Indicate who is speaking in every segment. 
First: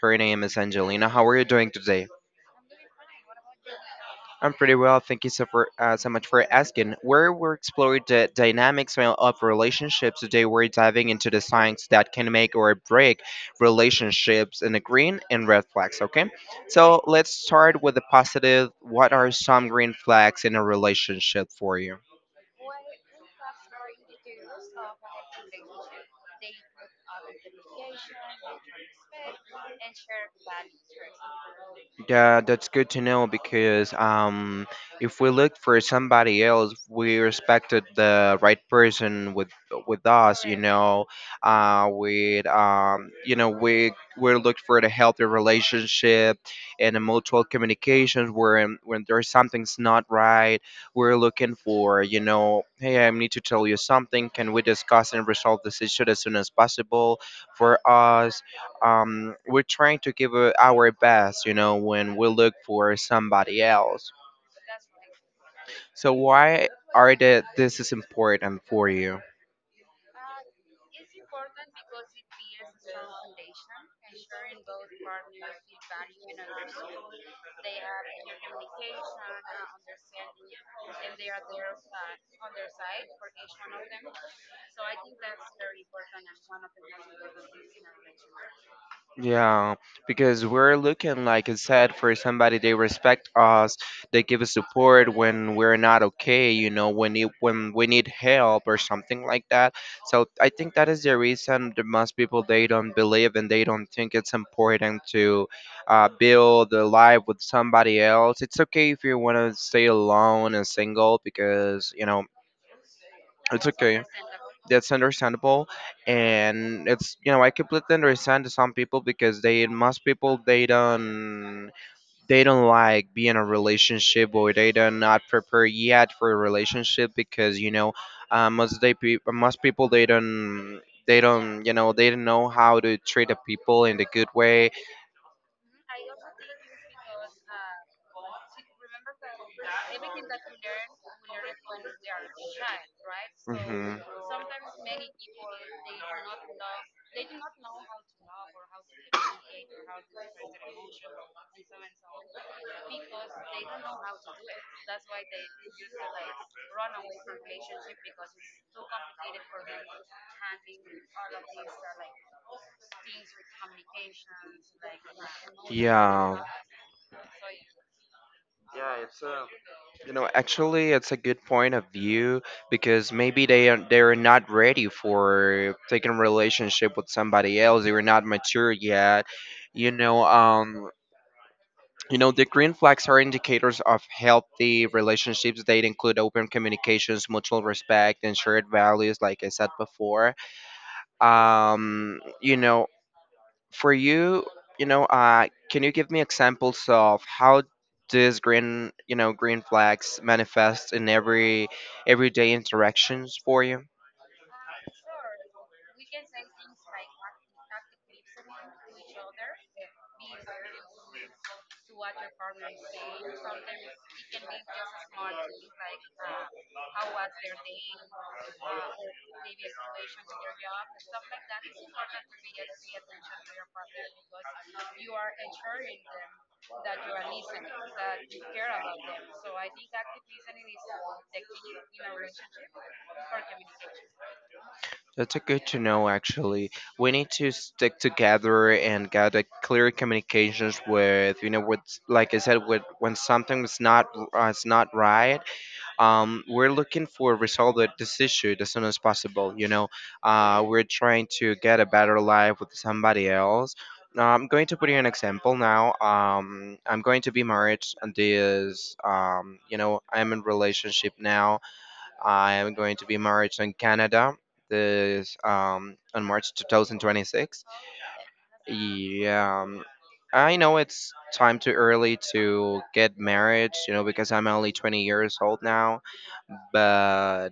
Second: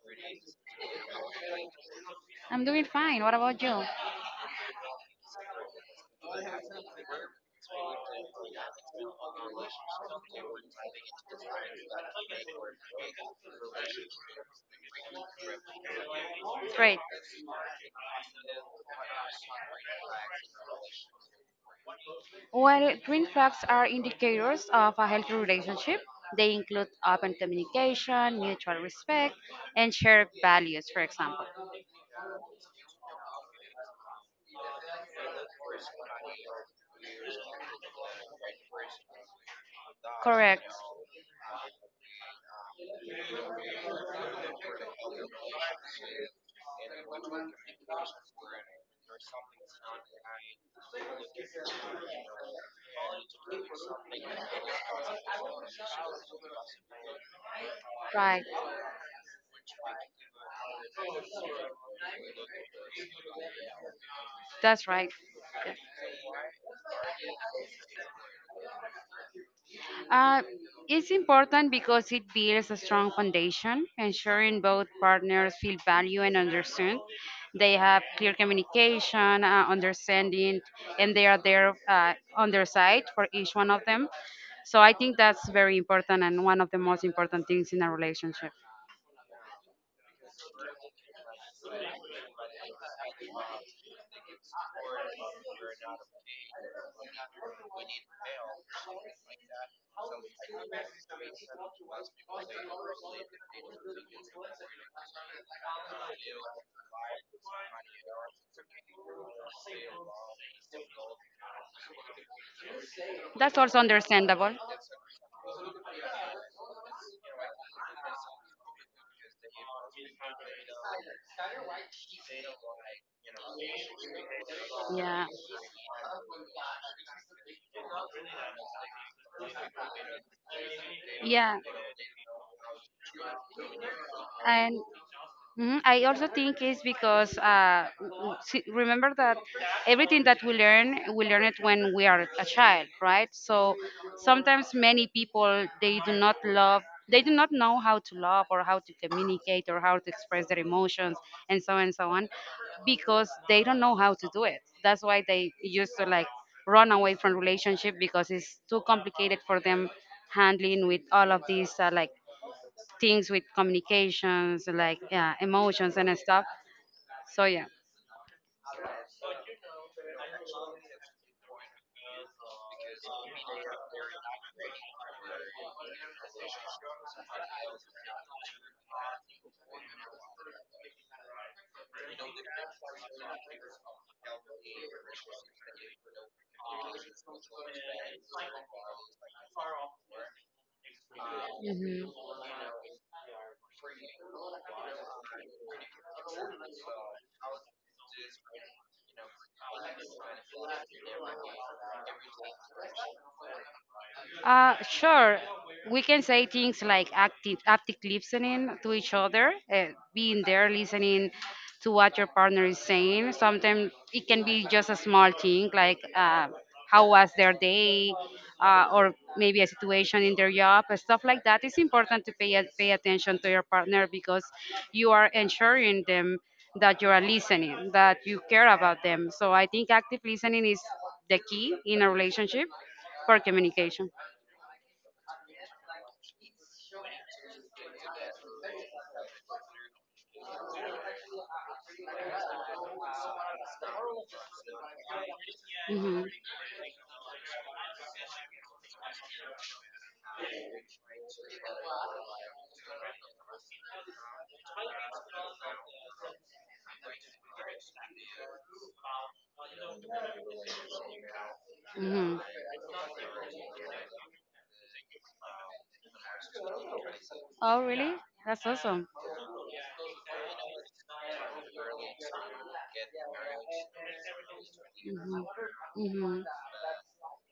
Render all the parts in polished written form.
Speaker 1: Her name is Angelina. How are you doing today?
Speaker 2: I'm doing fine. What about you?
Speaker 1: I'm pretty well. Thank you so much for asking. Where we're exploring the dynamics of relationships today, we're diving into the science that can make or break relationships in the green and red flags. Okay,
Speaker 2: Great.
Speaker 1: so let's start with the positive. What are some green flags in a relationship for you?
Speaker 2: Well, green flags are indicators of a healthy relationship. They include open communication, mutual respect, and shared values, for example.
Speaker 1: Yeah, that's good to know because if we look for somebody else, we respected the right person with us, you
Speaker 2: Correct.
Speaker 1: know. With you know, we look for the healthy relationship and the mutual communications. When there's something's not right, we're looking for, hey, I need to tell you something. Can we discuss and resolve this issue as soon as possible for us?
Speaker 2: Right.
Speaker 1: We're trying to give our best, when we look for somebody else.
Speaker 2: That's right.
Speaker 1: So why are that this is important for you?
Speaker 2: Uh, it's important because it builds a strong foundation, ensuring both partners feel valued and understood. They have clear communication, understanding, and they are there on their side for each one of them. So I think that's very important and one of the most important things in a relationship.
Speaker 1: Yeah, because we're looking, like I said, for somebody they respect us, they give us support when we're not okay, when we need help or something like that. So I think that is the reason that most people they don't believe and they don't think it's important to build a life with somebody else. It's okay if you want to stay alone and single because you know
Speaker 2: That's
Speaker 1: it's
Speaker 2: also
Speaker 1: okay.
Speaker 2: understandable.
Speaker 1: That's understandable, and it's I completely understand some people because they most people they don't like be in a relationship or they don't not
Speaker 2: Yeah.
Speaker 1: prepare yet for a relationship because most people they don't they
Speaker 2: Yeah,
Speaker 1: don't you know they don't know how to treat the people in a good way.
Speaker 2: and hmm I also think it's because remember that everything that we learn it when we are a child, right? So
Speaker 1: Mhm.
Speaker 2: sometimes many people they do not love, they do not know how to love or how to communicate or how to express their emotions and so on because they don't know how to do it. That's why they used to like run away from relationship because it's too complicated for them handling with all of these like things with communications, like yeah, emotions and
Speaker 1: Yeah.
Speaker 2: stuff. So yeah.
Speaker 1: You know, actually, it's a good point of view because maybe they're not ready for taking a relationship with somebody else. They were not mature yet. You know, the green flags are indicators of healthy relationships. They include open communications, mutual respect, and shared values, like I said before.
Speaker 2: Mhm.
Speaker 1: Um, you know, for you, can you give me examples of how this green, you know, green flags manifest in everyday interactions for you?
Speaker 2: Sure. We can say things like active listening to each other, being there, listening to what your partner is saying. Sometimes it can be just a small thing, like how was their day, or maybe a situation in their job, and stuff like that. It's important to pay attention to your partner because you are ensuring them that you are listening, that you care about them. So I think active listening is the key in a relationship for communication.
Speaker 1: That's a good to know, actually. We need to stick together and get a clear communications with, with, like I said, with when something is not right.
Speaker 2: Hmm. Hmm.
Speaker 1: We're looking for resolve this issue as soon as possible. You know, we're trying to get a better life with somebody else. Now, I'm going to put you an example now. I'm going to be married and this, I'm in relationship now. I am going to be married in Canada this on March 2026.
Speaker 2: Oh, really? That's awesome.
Speaker 1: Yeah, I know it's time too early to get married, you know, because I'm only 20 years old now,
Speaker 2: Hmm. Hmm.
Speaker 1: but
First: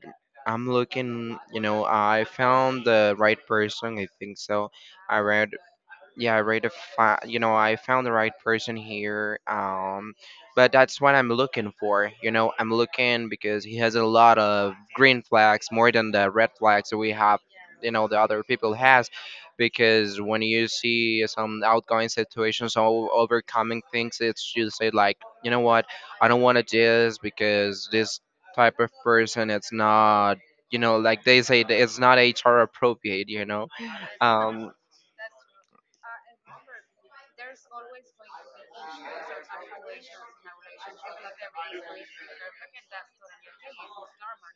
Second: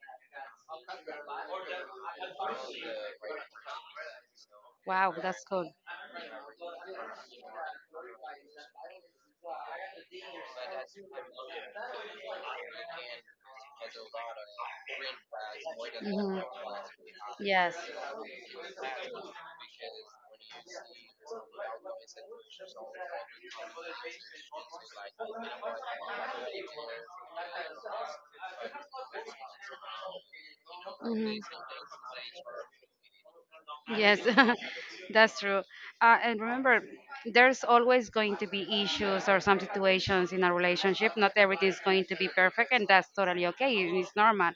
Speaker 1: I'm looking, you know, I found the right person, I think so.
Speaker 2: Wow,
Speaker 1: I
Speaker 2: that's
Speaker 1: read,
Speaker 2: cool.
Speaker 1: yeah, I read a, fi- you know, I found the right person here, but that's what I'm looking for, you know, I'm looking because he has a lot of green flags more than the
Speaker 2: Hmm.
Speaker 1: red flags that we have,
Speaker 2: Yes.
Speaker 1: you know, the other people has, because when you see some outgoing situations or overcoming things, it's you say like, you know what, I don't want to do this because this type of person, it's not you know like
Speaker 2: Mhm.
Speaker 1: they say that it's not HR appropriate,
Speaker 2: Yes,
Speaker 1: um
Speaker 2: that's true. And remember, there's always going to be issues or some situations in a relationship. Not everything's going to be perfect, and that's totally okay. It's normal.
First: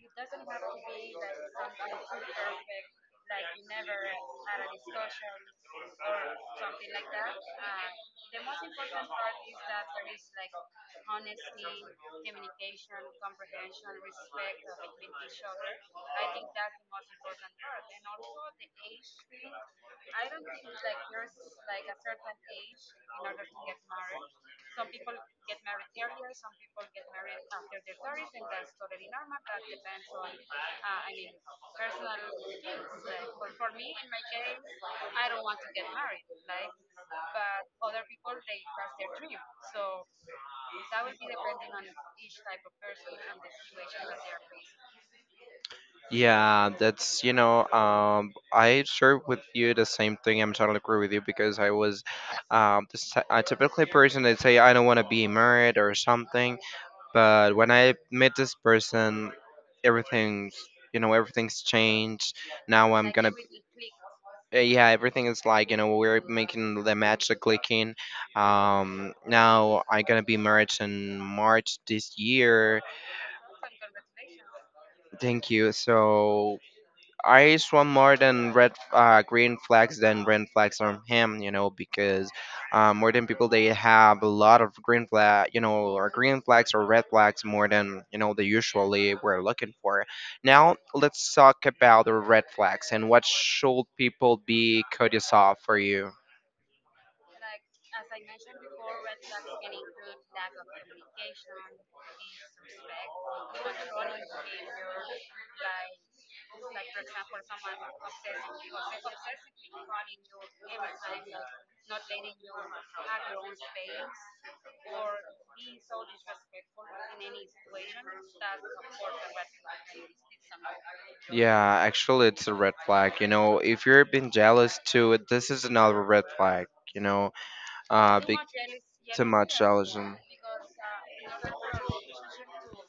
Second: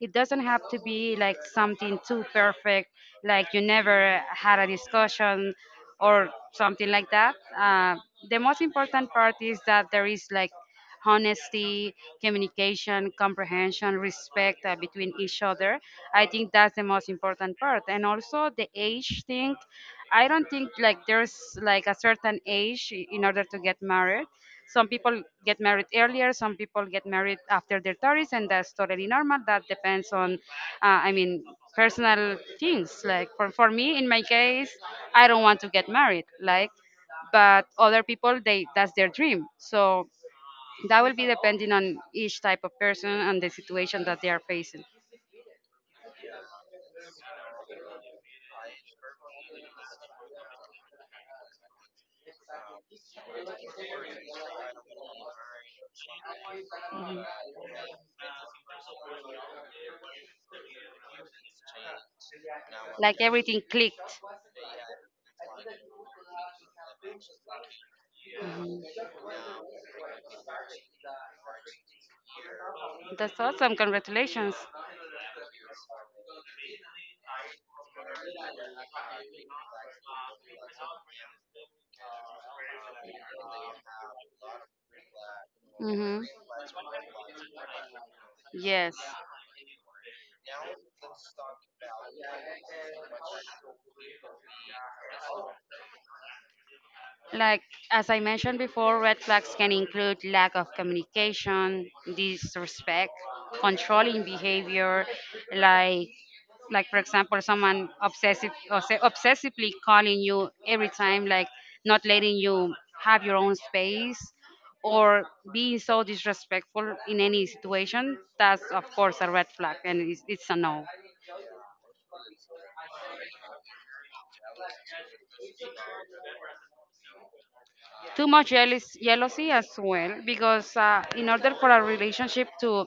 Speaker 2: It doesn't have to be like something too perfect, like you never had a discussion or something like that. The most important part is that there is like honesty, communication, comprehension, respect between each other. I think that's the most important part. And also the age thing. I don't think like there's like a certain age in order to get married. Some people get married earlier, some people get married after their 30s, and that's totally normal. That depends on, uh, I mean, personal things. Like for me, in my case, I don't want to get married. Like, but other people, they that's their dream. So that will be depending on each type of person and the situation that they are facing.
Speaker 1: yeah, that's you know I share with you the same thing, I'm totally agree with you because I was, a typically person that say I don't want to be married or something.
Speaker 2: Mhm.
Speaker 1: But when I met this person, everything's you know everything's changed. Now I'm
Speaker 2: Like
Speaker 1: gonna,
Speaker 2: everything clicked.
Speaker 1: yeah, everything is like, we're making the match, the clicking. Now I'm gonna be married in March this year.
Speaker 2: That's awesome. Congratulations.
Speaker 1: Thank you so. I swam more than red, green flags than red flags from him, you know, because more than people they have a lot of green flag, you know, or
Speaker 2: Hmm.
Speaker 1: green flags or red flags more than, you know, they
Speaker 2: Yes.
Speaker 1: usually we're looking for. Now let's talk about the red flags and what should people be courteous of for you.
Speaker 2: Like, as I mentioned before, red flags can include lack of communication, disrespect, controlling behavior, like like for example someone obsessively calling you every time, like not letting you have your own space, or being so disrespectful in any situation. That's of course a red flag, and it's a no.
Speaker 1: Yeah, actually, it's a red flag. You know, if you're being jealous too, this is another red flag. You know, uh,
Speaker 2: Too
Speaker 1: too
Speaker 2: jealousy
Speaker 1: much
Speaker 2: as well,
Speaker 1: allergen.
Speaker 2: because in order for a relationship to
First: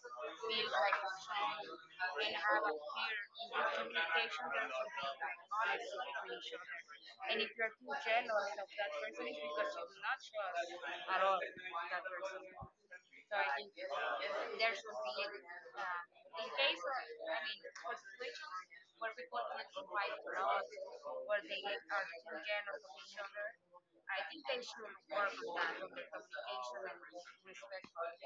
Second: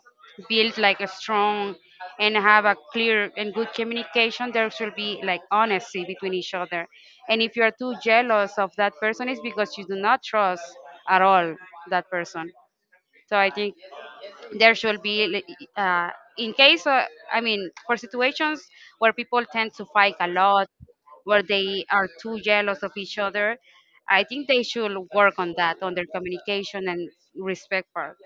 Speaker 2: build like a strong and have a clear and good communication, there should be like honesty between each other. And if you are too jealous of that person, it's because you do not trust at all that person. So I think there should be, li- in case, I mean, for situations where people tend to fight a lot, where they are too jealous of each other, I think they should work on that, on their communication and respect part.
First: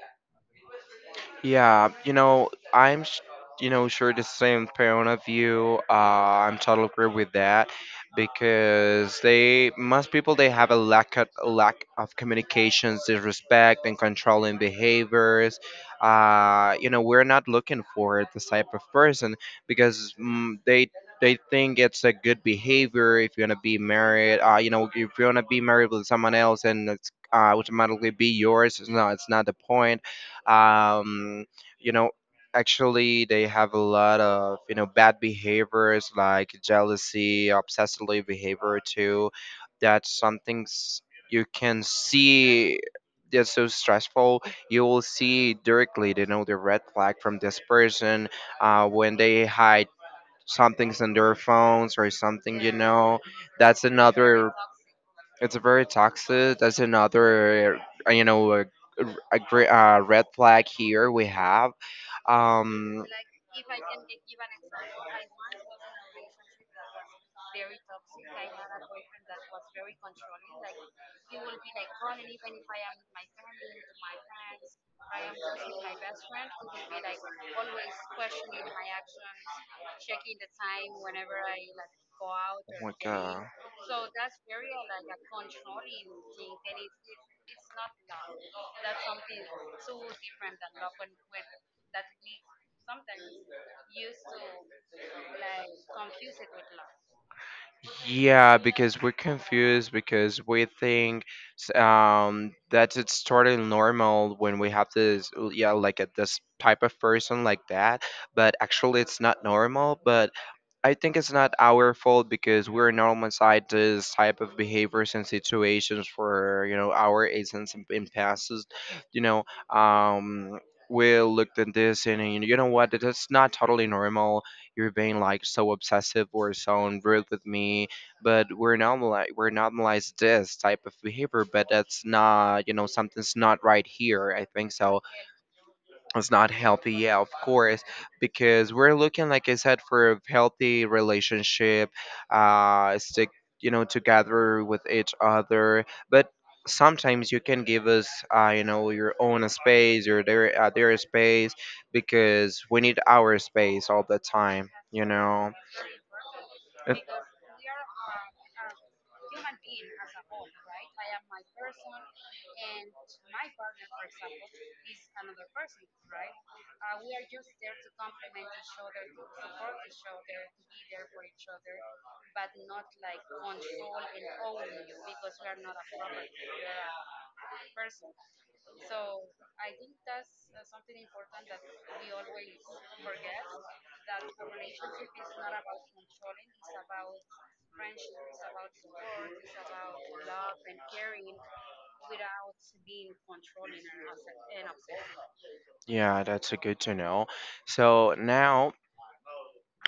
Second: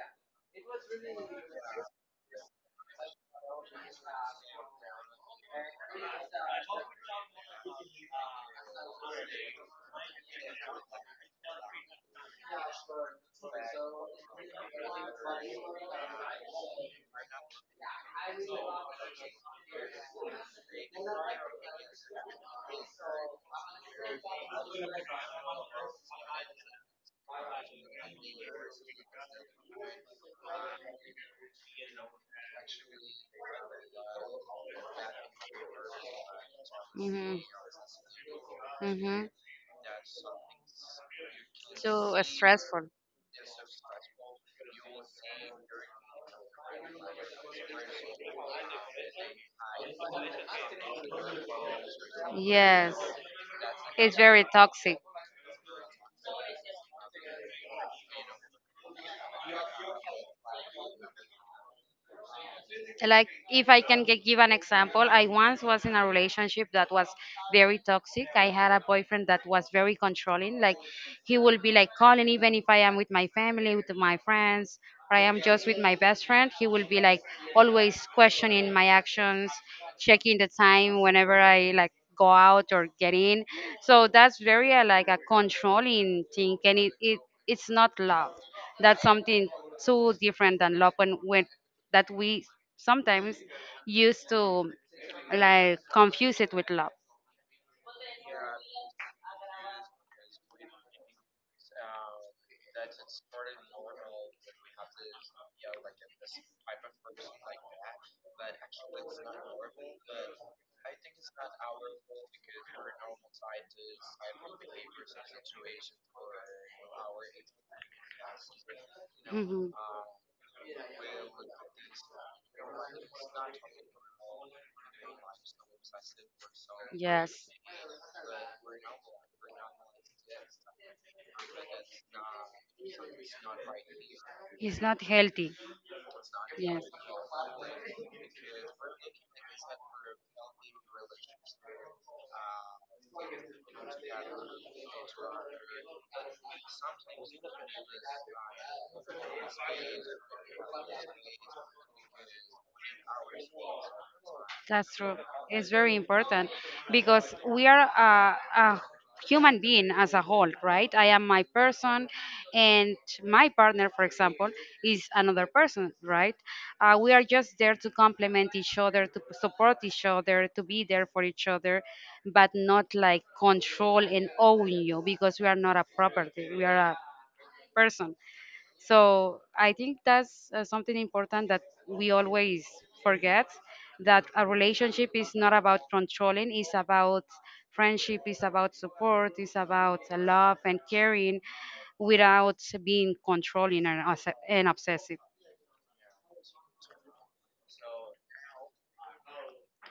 Speaker 1: Yeah, you know, sure the same point of view. I'm totally agree with that because they most people they have a lack of communications, disrespect, and controlling behaviors. You know, we're not looking for this type of person because they think it's a good behavior if you're gonna be married. You know, if you're gonna be married with someone else, and it's automatically be yours. No, it's not the point. um you know Actually they have a lot of, bad behaviors like
Speaker 2: Hmm.
Speaker 1: jealousy, obsessively behavior
Speaker 2: Hmm.
Speaker 1: too. That's something, you can
Speaker 2: So
Speaker 1: see.
Speaker 2: stressful.
Speaker 1: That's so stressful. You will see directly, the red flag from this person when they hide some things on their phones or something,
Speaker 2: Yes,
Speaker 1: that's
Speaker 2: it's very
Speaker 1: another.
Speaker 2: toxic.
Speaker 1: It's very toxic. That's another, uh, you know, a, red flag here we have. Um,
Speaker 2: Like, if I can give an example, I once was in a relationship that was very toxic. I had a boyfriend that was very controlling. Like, he will be like calling even if I am with my family, with my friends, or I am just with my best friend. He will be like always questioning my actions, checking the time whenever I like go out or
Speaker 1: Oh
Speaker 2: get in.
Speaker 1: my.
Speaker 2: So that's very like a controlling thing, and it it's not love. That's something so different than love, when that we sometimes used to like confuse it with love.
Speaker 1: Yeah, because we're confused because we think, that it's totally normal when we have this, yeah, like this type of person like that, but actually it's not normal. But I think it's not our fault because we're normal this type of behaviors and situations for, our agents in passes. You know,
Speaker 2: Hmm.
Speaker 1: we looked at this and you know what? That's not totally normal. You're being like so obsessive or so rude with
Speaker 2: Yes.
Speaker 1: me, but we're normal. We're normalized this type of behavior, but that's not, something's not right here. I think
Speaker 2: It's
Speaker 1: so
Speaker 2: not healthy.
Speaker 1: it's not
Speaker 2: Yes.
Speaker 1: healthy, yeah, of course, because we're looking, like I said, for a healthy relationship. Stick, together with each other, but sometimes you can give us, your own space, or their, their space, because we need our space all the time,
Speaker 2: That's true. It's very important
Speaker 1: If-
Speaker 2: because we are a human being as a whole, right? I am my person, and my partner, for example, is another person, right? We are just there to complement each other, to support each other, to be there for each other, but not like control and own you, because we are not a property, we are a person. So I think that's something important that we always forget, that a relationship is not about controlling, it's about friendship, it's about support, it's about love and caring without being controlling and obsessive.
Speaker 1: yeah, that's a good to know. So now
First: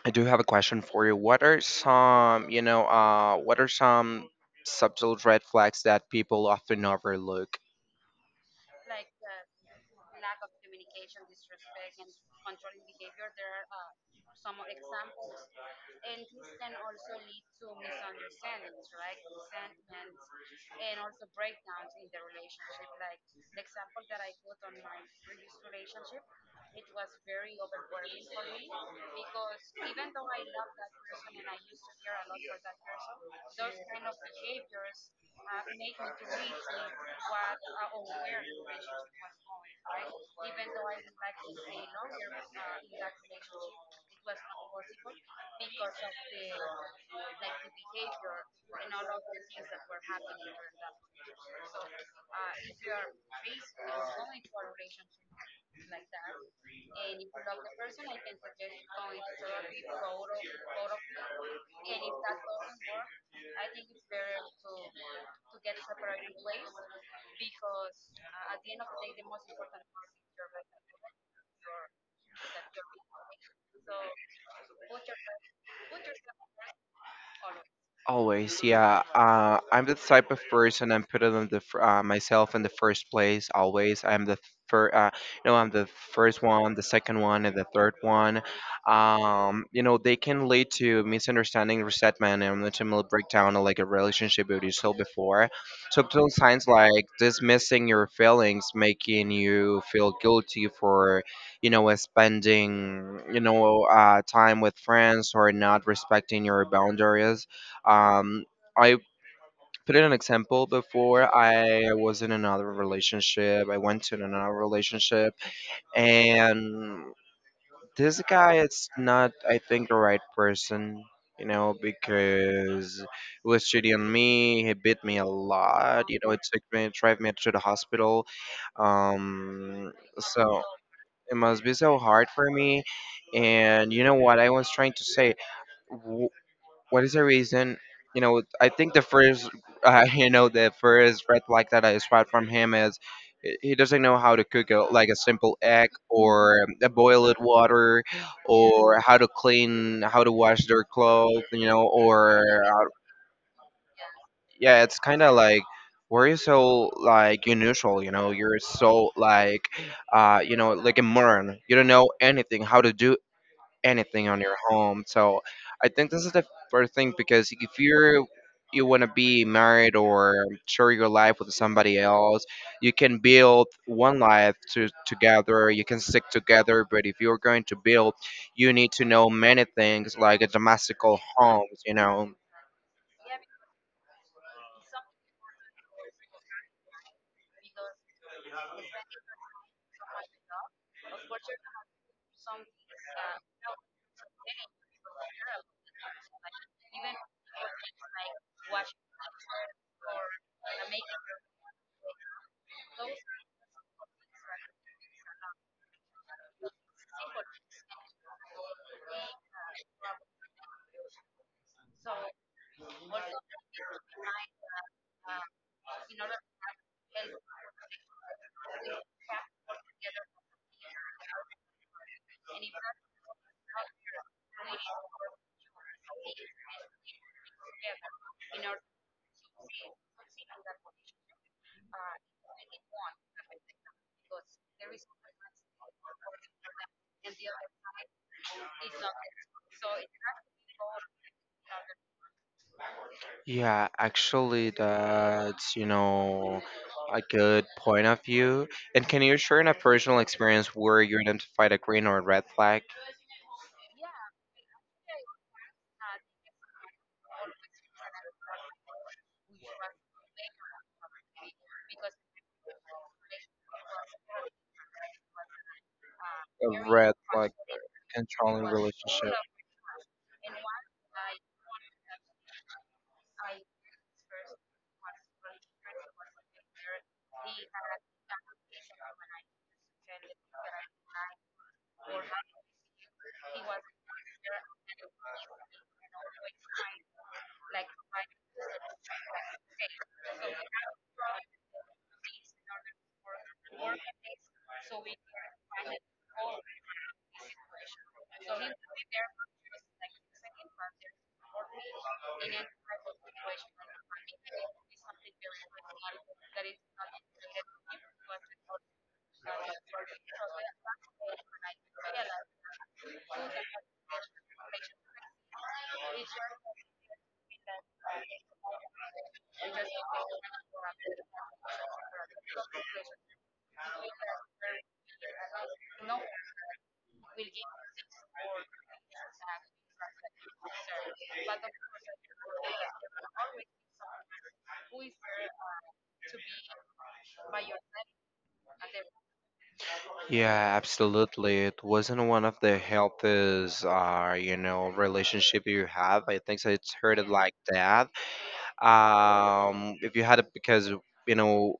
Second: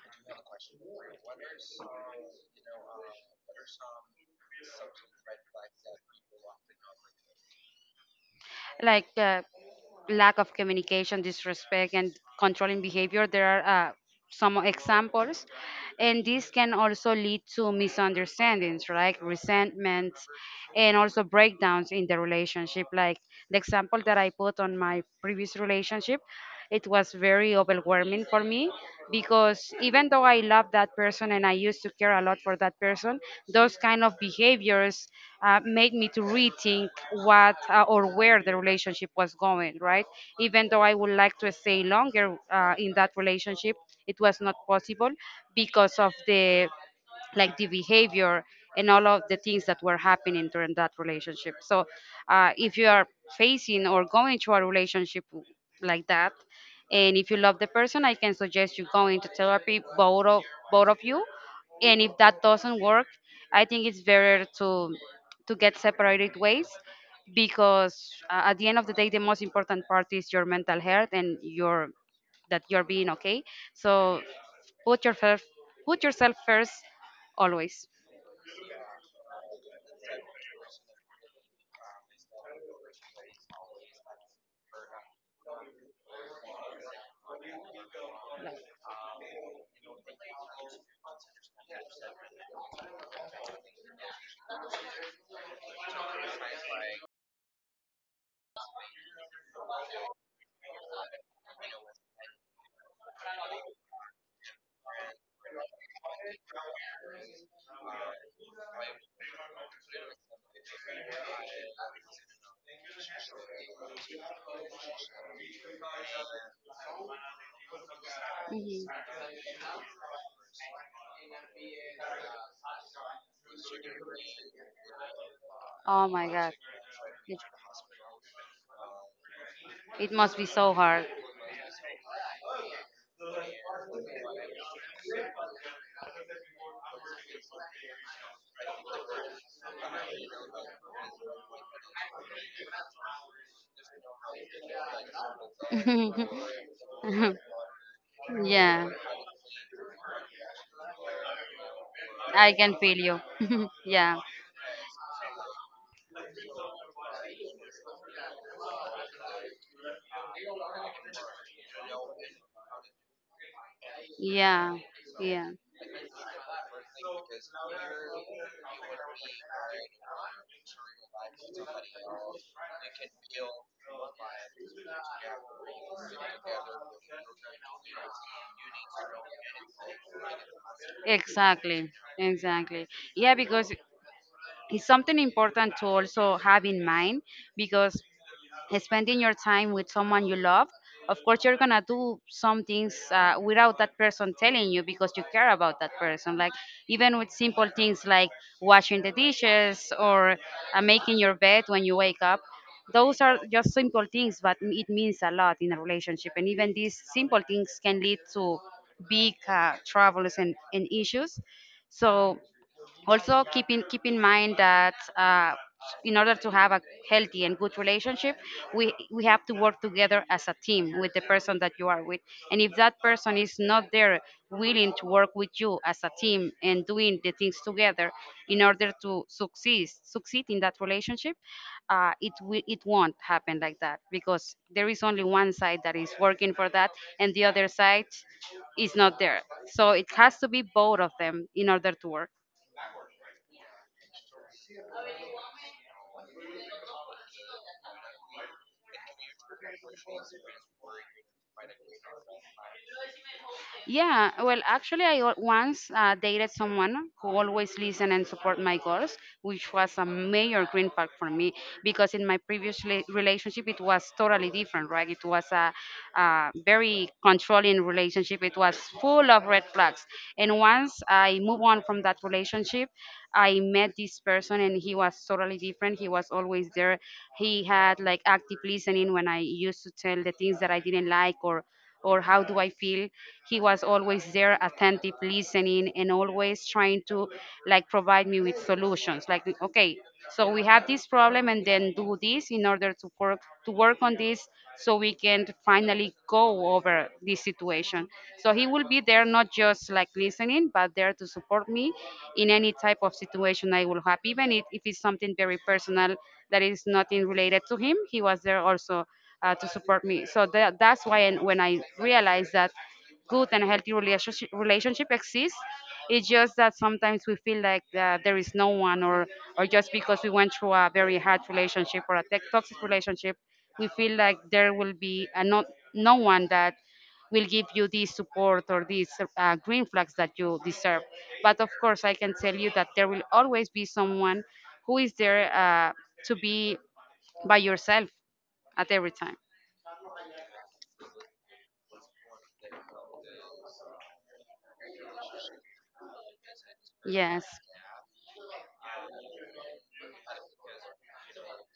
Speaker 1: I do have a question for you. What are some, you know, what are some subtle red flags that people often overlook?
Speaker 2: Like lack of communication, disrespect, and controlling behavior, there are. Some examples, and this can also lead to misunderstandings like resentments and also breakdowns in the relationship, like the example that I put on my previous relationship. It was very overwhelming for me, because even though I love that person and I used to care a lot for that person, those kind of behaviors made me to rethink what or where the relationship was going, right? Even though I would like to stay longer in that relationship, it was not possible because of the like the behavior and all of the things that were happening during that relationship. So, if you are facing or going through a relationship like that, and if you love the person, I can suggest you go into therapy, both of you. And if that doesn't work, I think it's better to get separated ways, because at the end of the day, the most important part is your mental health and your that you're being okay. So put yourself put yourself first always.
Speaker 1: Always, yeah. I'm the type of person, I'm putting on the myself in the first place. Always, I'm the first. You know, I'm the first one, the second one, and the third one. You know, they can lead to misunderstanding, resentment, and ultimately breakdown of like a relationship that you saw before. Subtle signs like dismissing your feelings, making you feel guilty for, spending, time with friends, or not respecting your boundaries, um, I put in an example before. I was in another relationship. I went to another relationship, and this guy is
Speaker 2: Mhm.
Speaker 1: not, I think, the right person. You know, because he was cheating on me. He beat me a lot.
Speaker 2: Oh
Speaker 1: You know,
Speaker 2: my god.
Speaker 1: drive me
Speaker 2: It,
Speaker 1: to the hospital. Um,
Speaker 2: it must be
Speaker 1: so
Speaker 2: so hard.
Speaker 1: it must be so hard for me. And you know what I was trying to say? What is the reason? You know, I think the first red flag that I spot from him is he doesn't know how to cook like a simple egg, or a boiled water,
Speaker 2: Yeah,
Speaker 1: or how to clean, how to wash their clothes, or
Speaker 2: I can
Speaker 1: uh,
Speaker 2: feel you. yeah,
Speaker 1: yeah, it's kind of like, where you so like unusual, you know, you're so like, like a moron. You don't know anything how to do anything on your
Speaker 2: yeah,
Speaker 1: home. So
Speaker 2: yeah,
Speaker 1: I think this is the first thing because if you're you want to be married or share your life with somebody else, you can build one life to, together. You can stick together, but if you're going to build, you need to know many things like a domestical homes. You
Speaker 2: exactly,
Speaker 1: know.
Speaker 2: exactly. Yeah, because it's something important to also have in mind, because spending your time with someone you love, of course you're gonna do some things without that person telling you, because you care about that person. Like even with simple things like washing the dishes or making your bed when you wake up. Those are just simple things, but it means a lot in a relationship. And even these simple things can lead to big troubles and issues. So also, keep in mind that in order to have a healthy and good relationship, we have to work together as a team with the person that you are with. And if that person is not there willing to work with you as a team and doing the things together in order to succeed in that relationship, it won't happen like that, because there is only one side that is working for that, and the other side is not there. So it has to be both of them in order to work.
Speaker 1: Yeah, actually, that's a good point of view. And can you share in a personal experience where you identified a green or a red flag?
Speaker 2: Yeah, well, actually, once dated someone who always listened and support my goals, which was a major green flag for me, because in my previous relationship, it was totally different, right? It was a
Speaker 1: A
Speaker 2: very
Speaker 1: red flag.
Speaker 2: controlling relationship. It
Speaker 1: Controlling
Speaker 2: was full
Speaker 1: relationship.
Speaker 2: of red flags. And once I moved on from that relationship, I met this person and he was totally different. He was always there. He had like active listening when I used to tell the things that I didn't like or how do I feel. He was always there, attentive, listening, and always trying to like provide me with solutions. Like, okay, so we have this problem, and then do this in order to work on this, so we can finally go over this situation. So he will be there, not just like listening, but there to support me in any type of situation I will have, even if it's something very personal that is nothing related to him. He was there also to support me. So that's why, and when I realized that good and healthy relationship exists, it's just that sometimes we feel like there is no one, or just because we went through a very hard relationship or a toxic relationship, we feel like there will be a not no one that will give you this support or these green flags that you deserve. But of course, I can tell you that there will always be someone who is there to be by yourself at every time.
Speaker 1: Yeah, absolutely. It wasn't one of the healthiest, relationship you have. I think so it's hurted
Speaker 2: Yes.
Speaker 1: like that. If you had it because, you know,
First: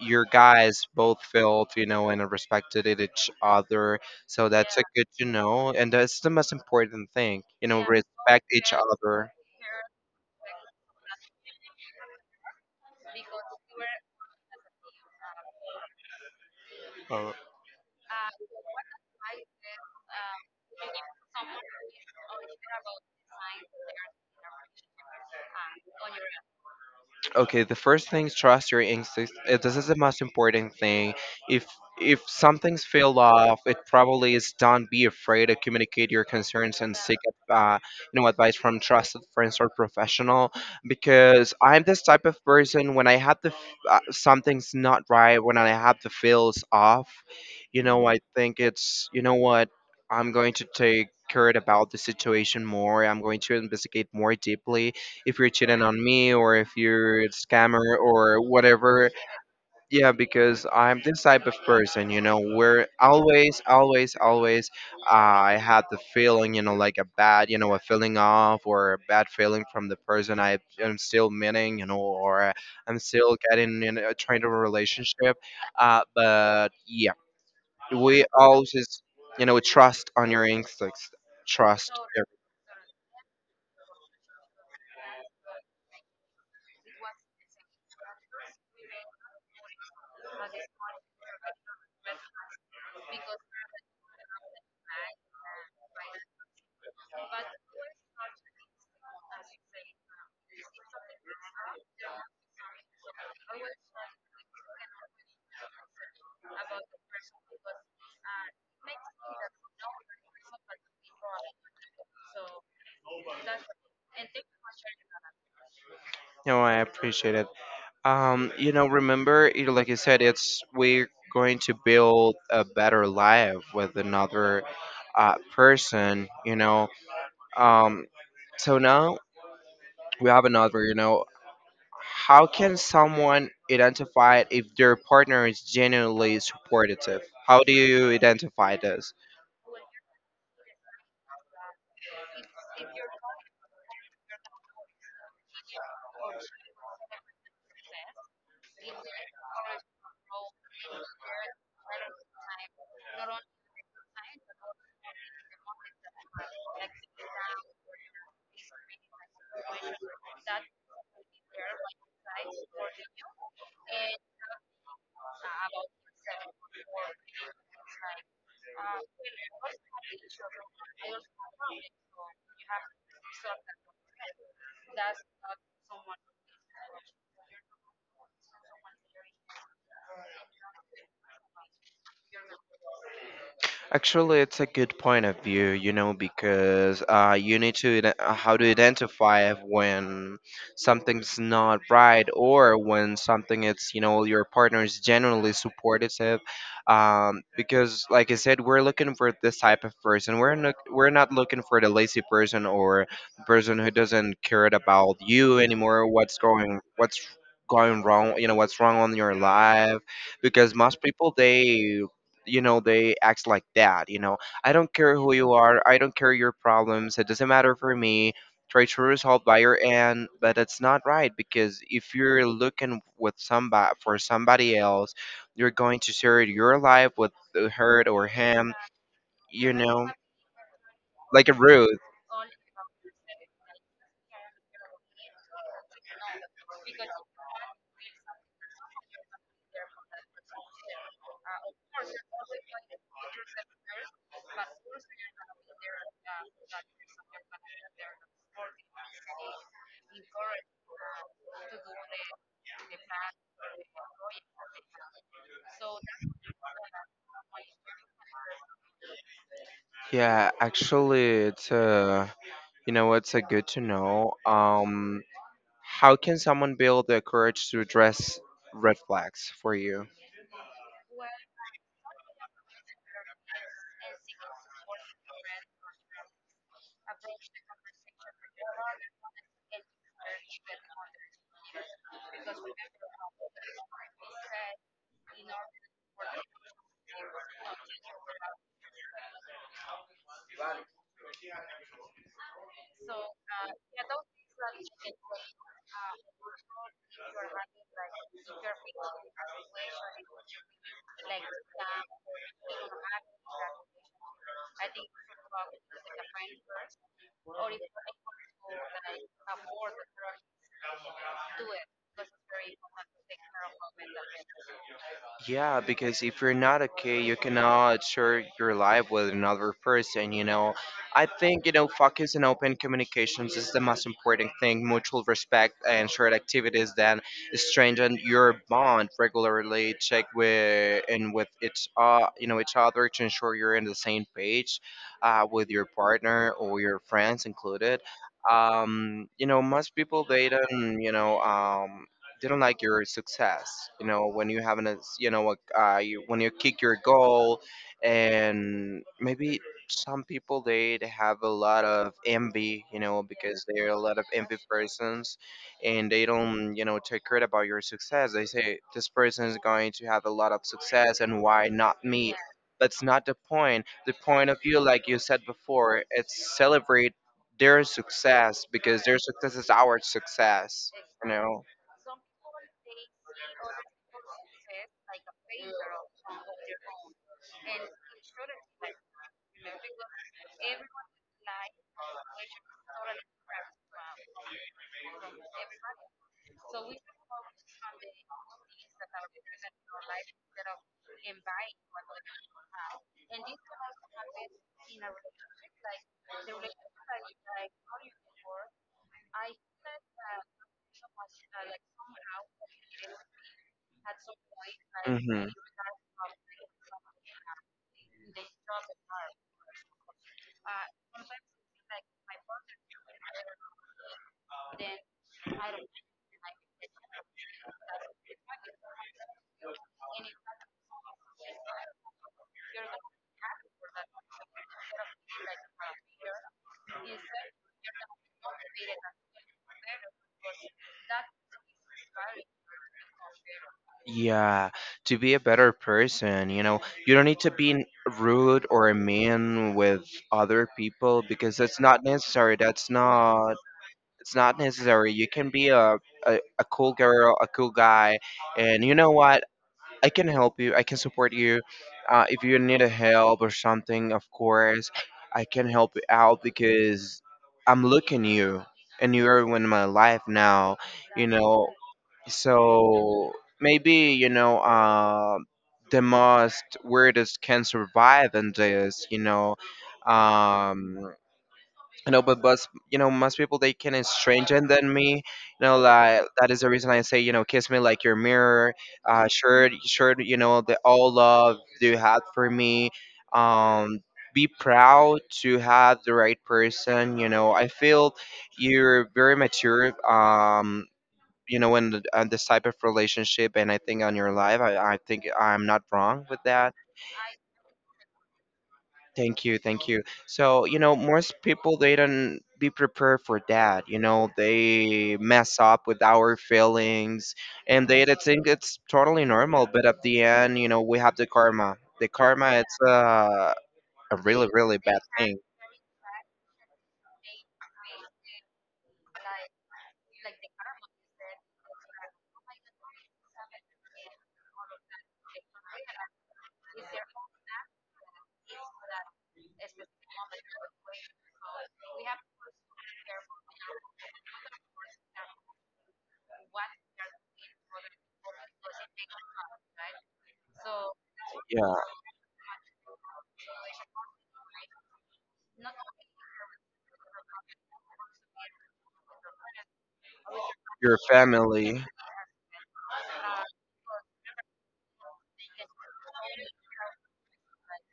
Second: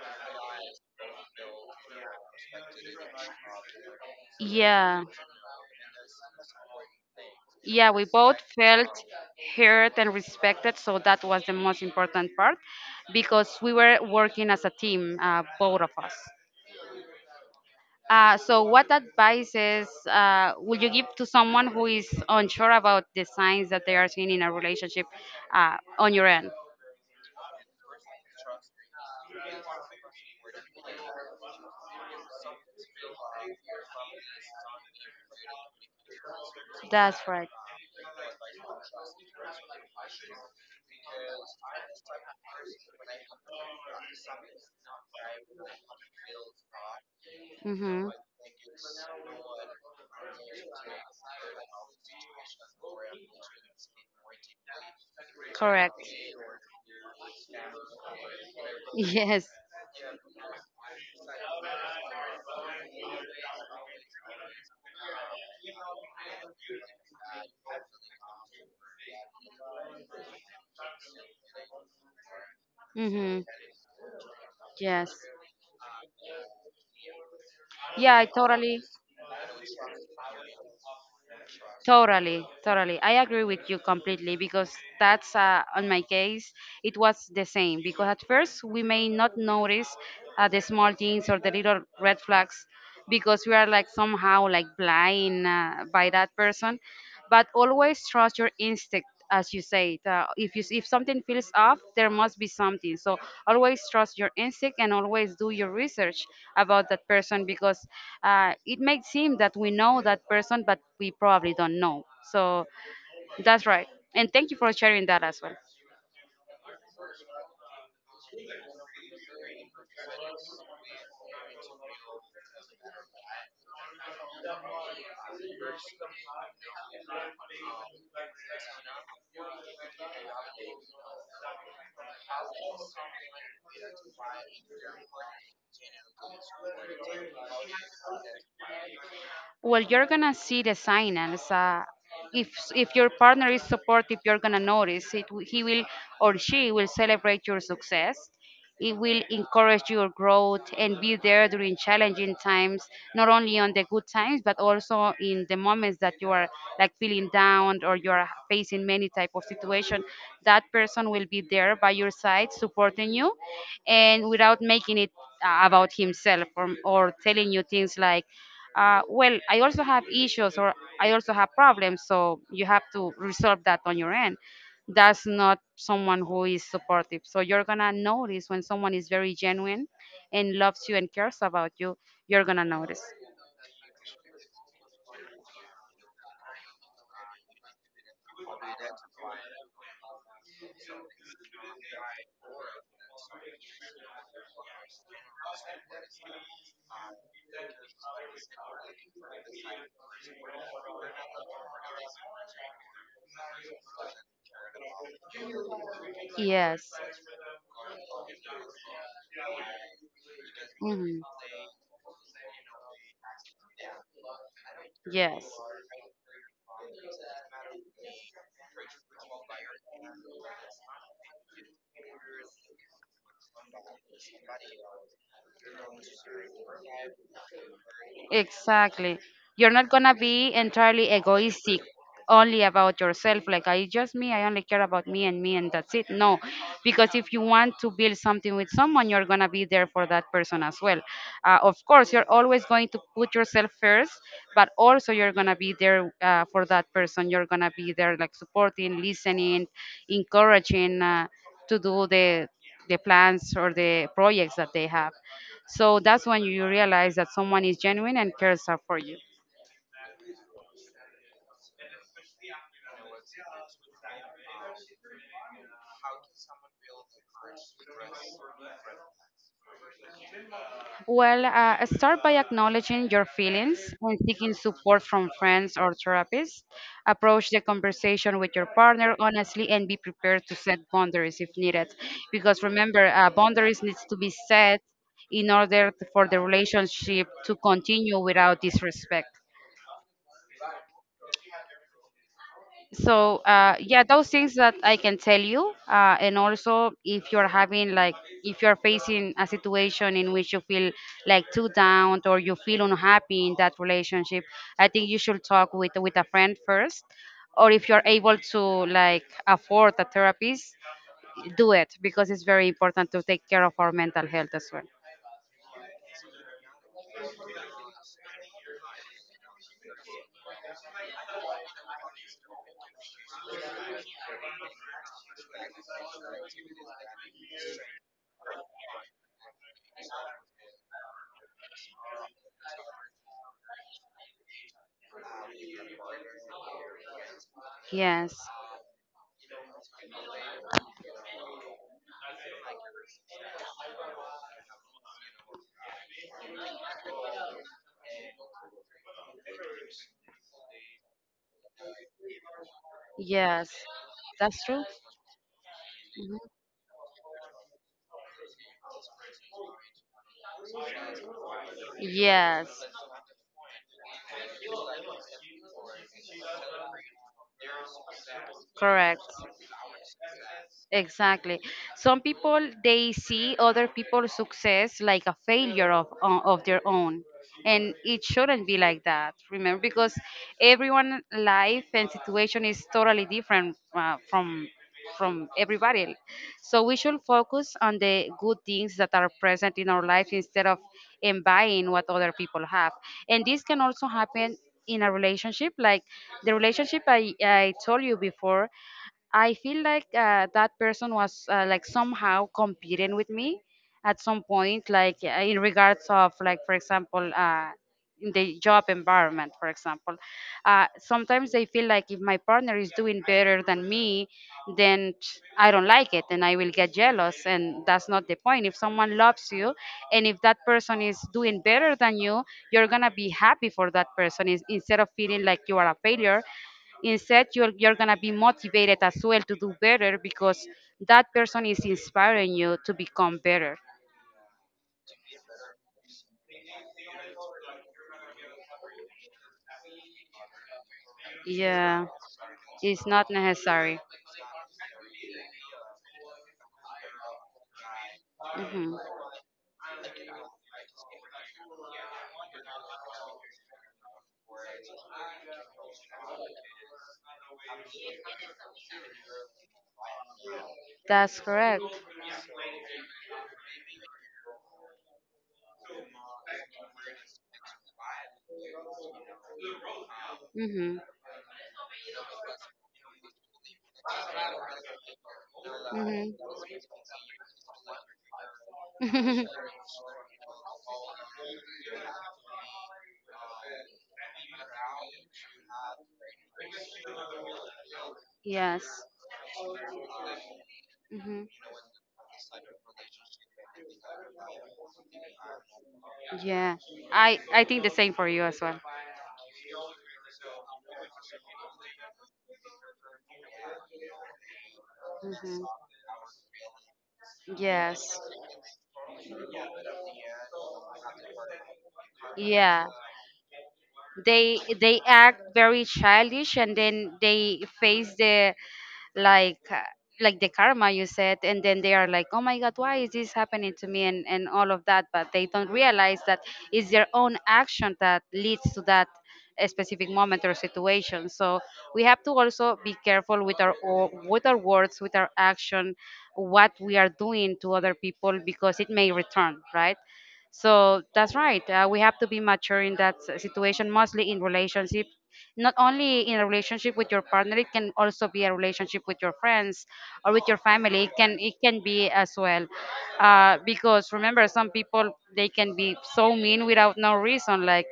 Speaker 1: your guys both felt, and respected it each other. So that's a
Speaker 2: Yeah.
Speaker 1: good to know. And that's the most important thing, you know,
Speaker 2: Yeah, we both
Speaker 1: respect each
Speaker 2: felt
Speaker 1: other.
Speaker 2: heard and respected, so that was the most important part because we were working as a team, both of us.
Speaker 1: All
Speaker 2: So, what advices would you give to someone who is unsure about the signs that they are seeing in a relationship on your end?
Speaker 1: Okay, the first thing is trust your instincts. This is the most important thing. If if something's fell off, it probably is. Done be afraid to communicate your concerns and seek
Speaker 2: That's right.
Speaker 1: uh, you know, advice from trusted friends or professional. Because I'm this type of person, when I have the something's not right, when I have the feels off, you know,
Speaker 2: Hmm.
Speaker 1: I think it's, you know what, I'm going to take care about the situation more, I'm going to investigate more deeply if you're cheating
Speaker 2: Correct.
Speaker 1: on me or if you're a scammer or whatever.
Speaker 2: Yes.
Speaker 1: Yeah, because I'm this type of person, you know, where always, always, always I had the feeling, you know, like a bad, you know, a feeling off or a bad feeling from the person I am still meeting, you know, or I'm still
Speaker 2: Mm-hmm.
Speaker 1: getting in a trying to a
Speaker 2: Yes.
Speaker 1: relationship. But yeah,
Speaker 2: Yeah,
Speaker 1: we
Speaker 2: I totally,
Speaker 1: always, you know, trust on your instincts. Trust.
Speaker 2: totally. I agree with you completely because that's on my case, it was the same. Because at first, we may not notice the small things or the little red flags because we are like somehow like blind by that person. But always trust your instinct as you say. If you if something feels off, there must be something, so always trust your instinct and always do your research about that person because it might seem that we know that person but we probably don't know. So that's right, and thank you for sharing that as well.
Speaker 1: You know, I appreciate it. You know, remember, it, like you said, it's we're going to build a better life with another person. You know, um, now we have another. You know, how can someone identify if their partner is genuinely supportive? How do you identify this?
Speaker 2: Well, you're gonna see the signals. If your partner is supportive, you're gonna notice it. He will or she will celebrate your success. It will encourage your growth and be there during challenging times, not only on the good times, but also in the moments that you are like feeling down or you are facing many type of situation. That person will be there by your side, supporting you, and without making it about himself or telling you things like, well, I also have issues or I also have problems, so you have to resolve that on your end. That's not someone who is supportive. So you're gonna notice when someone is very genuine and loves you and cares about you, you're gonna notice.
Speaker 1: Actually, it's a good point of view, you know, because you need to how to identify when something's not right or when something, it's, you know, your partner is generally supportive. Because, like I said, we're looking for this type of person. We're not looking for the lazy person or the person who doesn't care about you anymore. What's going
Speaker 2: Yes.
Speaker 1: what's going wrong? You know, what's wrong on your life? Because most
Speaker 2: Mhm.
Speaker 1: people, they, you know, they act like that, you know, I don't care who
Speaker 2: Yes.
Speaker 1: you are, I don't care your problems, it doesn't matter for me, try to resolve by your end. But it's not right, because if you're looking with somebody for somebody else, you're going to share your life with the her or him,
Speaker 2: Exactly. You're
Speaker 1: you
Speaker 2: not
Speaker 1: know,
Speaker 2: gonna be entirely
Speaker 1: like a
Speaker 2: egoistic,
Speaker 1: rude.
Speaker 2: only about yourself. Like I just me, I only care about me and me and that's it. No, because if you want to build something with someone, you're gonna be there for that person as well. Of course, you're always going to put yourself first, but also you're gonna be there for that person. You're gonna be there, like supporting, listening, encouraging to do the plans or the projects that they have. So that's when you realize that someone is genuine and cares up for you.
Speaker 1: Yeah, actually it's you know, it's a good to know. Um, how can someone build the courage to address red flags for you?
Speaker 2: Well, start by acknowledging your feelings and seeking support from friends or therapists. Approach the conversation with your partner honestly and be prepared to set boundaries if needed. Because remember, boundaries needs to be set for the relationship to continue without disrespect. So yeah, those things that I can tell you, and also if you're having like, if you're facing a situation in which you feel like too down or you feel unhappy in that relationship, I think you should talk with a friend first, or if you're able to like afford a therapist, do it, because it's very important to take care of our mental health as well.
Speaker 1: Yeah, because if you're not okay, you cannot share your life with another person, you know. I think, you know, focus and open communications is the most important thing. Mutual respect and shared activities then strengthen your bond regularly. Check with and with each, you know, each other to ensure you're in the same page with your partner or your friends included.
Speaker 2: Yes.
Speaker 1: You know, most people, they don't, you know, didn't like your success, you know, when you having a, you know, like, you, when you kick your goal. And maybe some people, they have a lot of envy, you know, because
Speaker 2: Yes,
Speaker 1: they're a lot of envy
Speaker 2: that's true.
Speaker 1: persons. And they
Speaker 2: Mhm.
Speaker 1: don't, you know, take credit about your success. They say, this person is going to have a lot of success and why not me.
Speaker 2: Yes.
Speaker 1: That's not the point. The point of view, like you said before, it's celebrate their success, because
Speaker 2: Correct.
Speaker 1: their success is our success, you
Speaker 2: Exactly.
Speaker 1: know.
Speaker 2: Some people they see other people's success like a failure of of their own, and it shouldn't be like that. Remember, because everyone' life and situation is totally different from everybody. So we should focus on the good things that are present in our life instead of envying what other people have. And this can also happen in a relationship, like the relationship I told you before. I feel like that person was like somehow competing with me at some point, like
Speaker 1: Hmm.
Speaker 2: in regards of like for example, in the job environment, for example. Sometimes they feel like if my partner is doing better than me, then I don't like it and I will get jealous, and that's not the point. If someone loves you, and if that person is doing better than you, you're gonna be happy for that person is, instead of feeling like you are a failure. Instead, you're going to be motivated as well to do better because that person is inspiring you to become better.
Speaker 1: Yeah, to be a better person, you know, you don't need to be rude or mean with other people, because it's not
Speaker 2: Yeah,
Speaker 1: necessary. That's
Speaker 2: it's not
Speaker 1: not,
Speaker 2: necessary.
Speaker 1: it's not necessary. You can be a, a cool girl, a cool guy, and you
Speaker 2: Hmm.
Speaker 1: know what? I can help you. I can support you. If you need a help or something, of course I can help you out, because I'm looking you and you're in my life now, you
Speaker 2: That's
Speaker 1: know.
Speaker 2: correct.
Speaker 1: So maybe, you know, the most weirdest can survive in this.
Speaker 2: Hmm. Hmm.
Speaker 1: Um, you know, but most, you know, most people, they can is stranger than me. You know, like that is the reason I say, you know, kiss me like your mirror. Sure, sure. You know the all love you had for me. Um, be proud to have the right person. You know, I feel
Speaker 2: Yes.
Speaker 1: you're very mature.
Speaker 2: Hmm.
Speaker 1: You know, in this type of relationship, and I think on your life, I think I'm not wrong with that.
Speaker 2: Yeah. I think the same for you as well.
Speaker 1: Thank you, thank you. So, you know, most people, they don't be prepared for that. You know, they mess
Speaker 2: Hmm.
Speaker 1: up with our feelings, and
Speaker 2: Yes.
Speaker 1: they think it's totally normal. But at the end, you know, we have the karma. The karma, it's
Speaker 2: Yeah.
Speaker 1: a
Speaker 2: they
Speaker 1: really, really bad
Speaker 2: they
Speaker 1: thing.
Speaker 2: act very childish and then they face the like uh, like the karma you said, and then they are like, oh my god, why is this happening to me, and all of that, but they don't realize that it's their own action that leads to that specific moment or situation. So we have to also be careful with our with our words, with our action, what we are doing to other people, because it may return, right? So that's right.
Speaker 1: Yeah.
Speaker 2: We have to be mature in that situation, mostly in relationship. Not only in a relationship with your partner, it can also be a relationship with your friends or with your
Speaker 1: Your
Speaker 2: family. It can
Speaker 1: family.
Speaker 2: be as well, because remember, some people they can be so mean without no reason. Like,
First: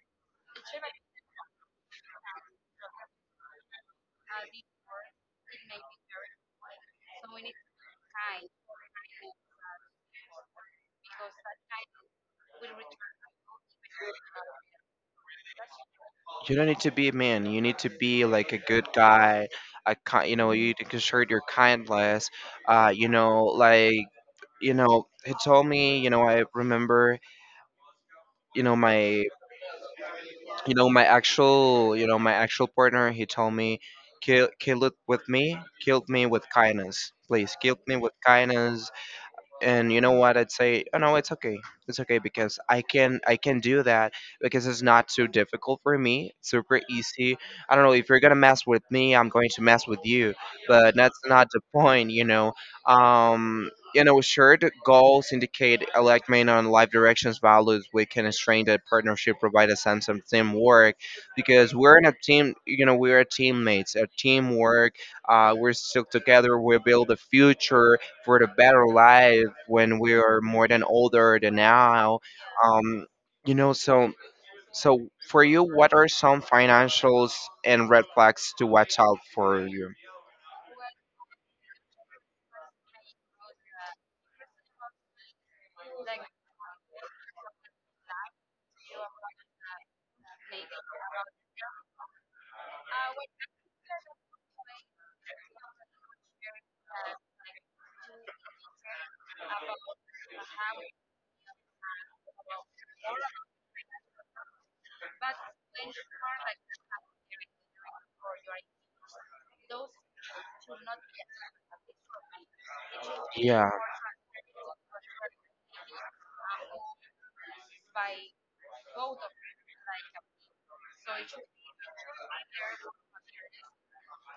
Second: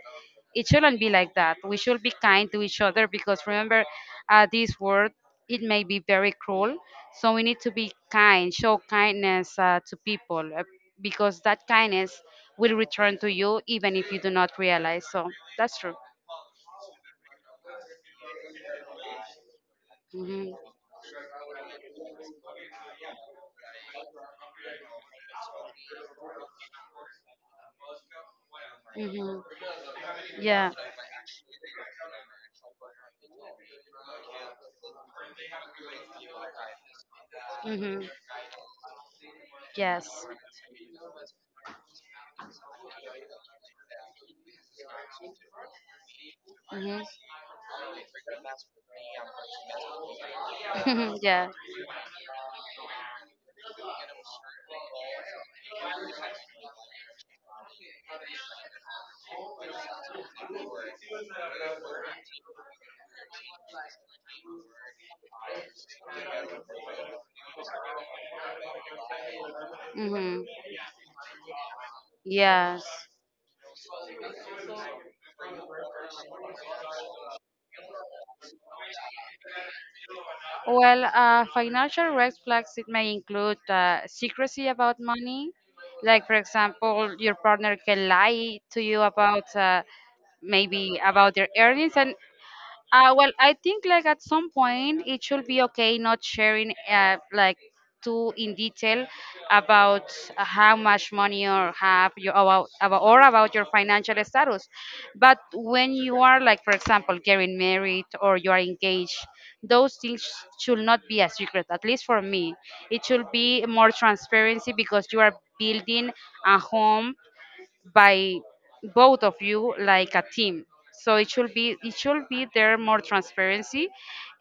Speaker 2: it shouldn't be like that. We should be kind to each other because remember, this world it may be very cruel. So we need to be kind, show kindness to people, because that kindness will return to you even if you do not realize. So that's true.
Speaker 1: You don't need to be a man. You need to be like a good guy. A ki you
Speaker 2: Hmm.
Speaker 1: know, you need to exert your kindness. You know, like, you know, he told me. You know, I remember. You know my,
Speaker 2: Hmm. Yeah.
Speaker 1: you know, my actual, you know, my actual partner. He told me, kill it with me, killed me with kindness. Please, killed me
Speaker 2: Hmm.
Speaker 1: with kindness. And you know
Speaker 2: Yes.
Speaker 1: what I'd say? Oh no, it's okay. It's okay, because I can, I can do that, because it's not too difficult for me, it's super
Speaker 2: Mm-hmm.
Speaker 1: easy. I don't know, if you're gonna mess with me, I'm going to mess with you. But that's
Speaker 2: Yeah.
Speaker 1: not the point, you know. Um, you know, shared goals indicate alignment on life directions values. We can strengthen that partnership, provide a sense of teamwork, because we're in a team, you know, we're teammates, a teamwork. We're still together, we build the future for the better life when we are
Speaker 2: Mm-hmm.
Speaker 1: more than older than now.
Speaker 2: Yes.
Speaker 1: Um, you know, so so for you, what are some financials and red flags to watch out for you?
Speaker 2: Well, financial red flags it may include secrecy about money, like for example, your partner can lie to you about maybe about their earnings, and well, I think like at some point it should be okay not sharing like too in detail about how much money or have you about or about your financial status. But when you are like for example getting married or you are engaged, those things should not be a secret. At least for me, it should be
Speaker 1: Yeah.
Speaker 2: more transparency because you are building a home by both of you like a team. So it should be there more transparency,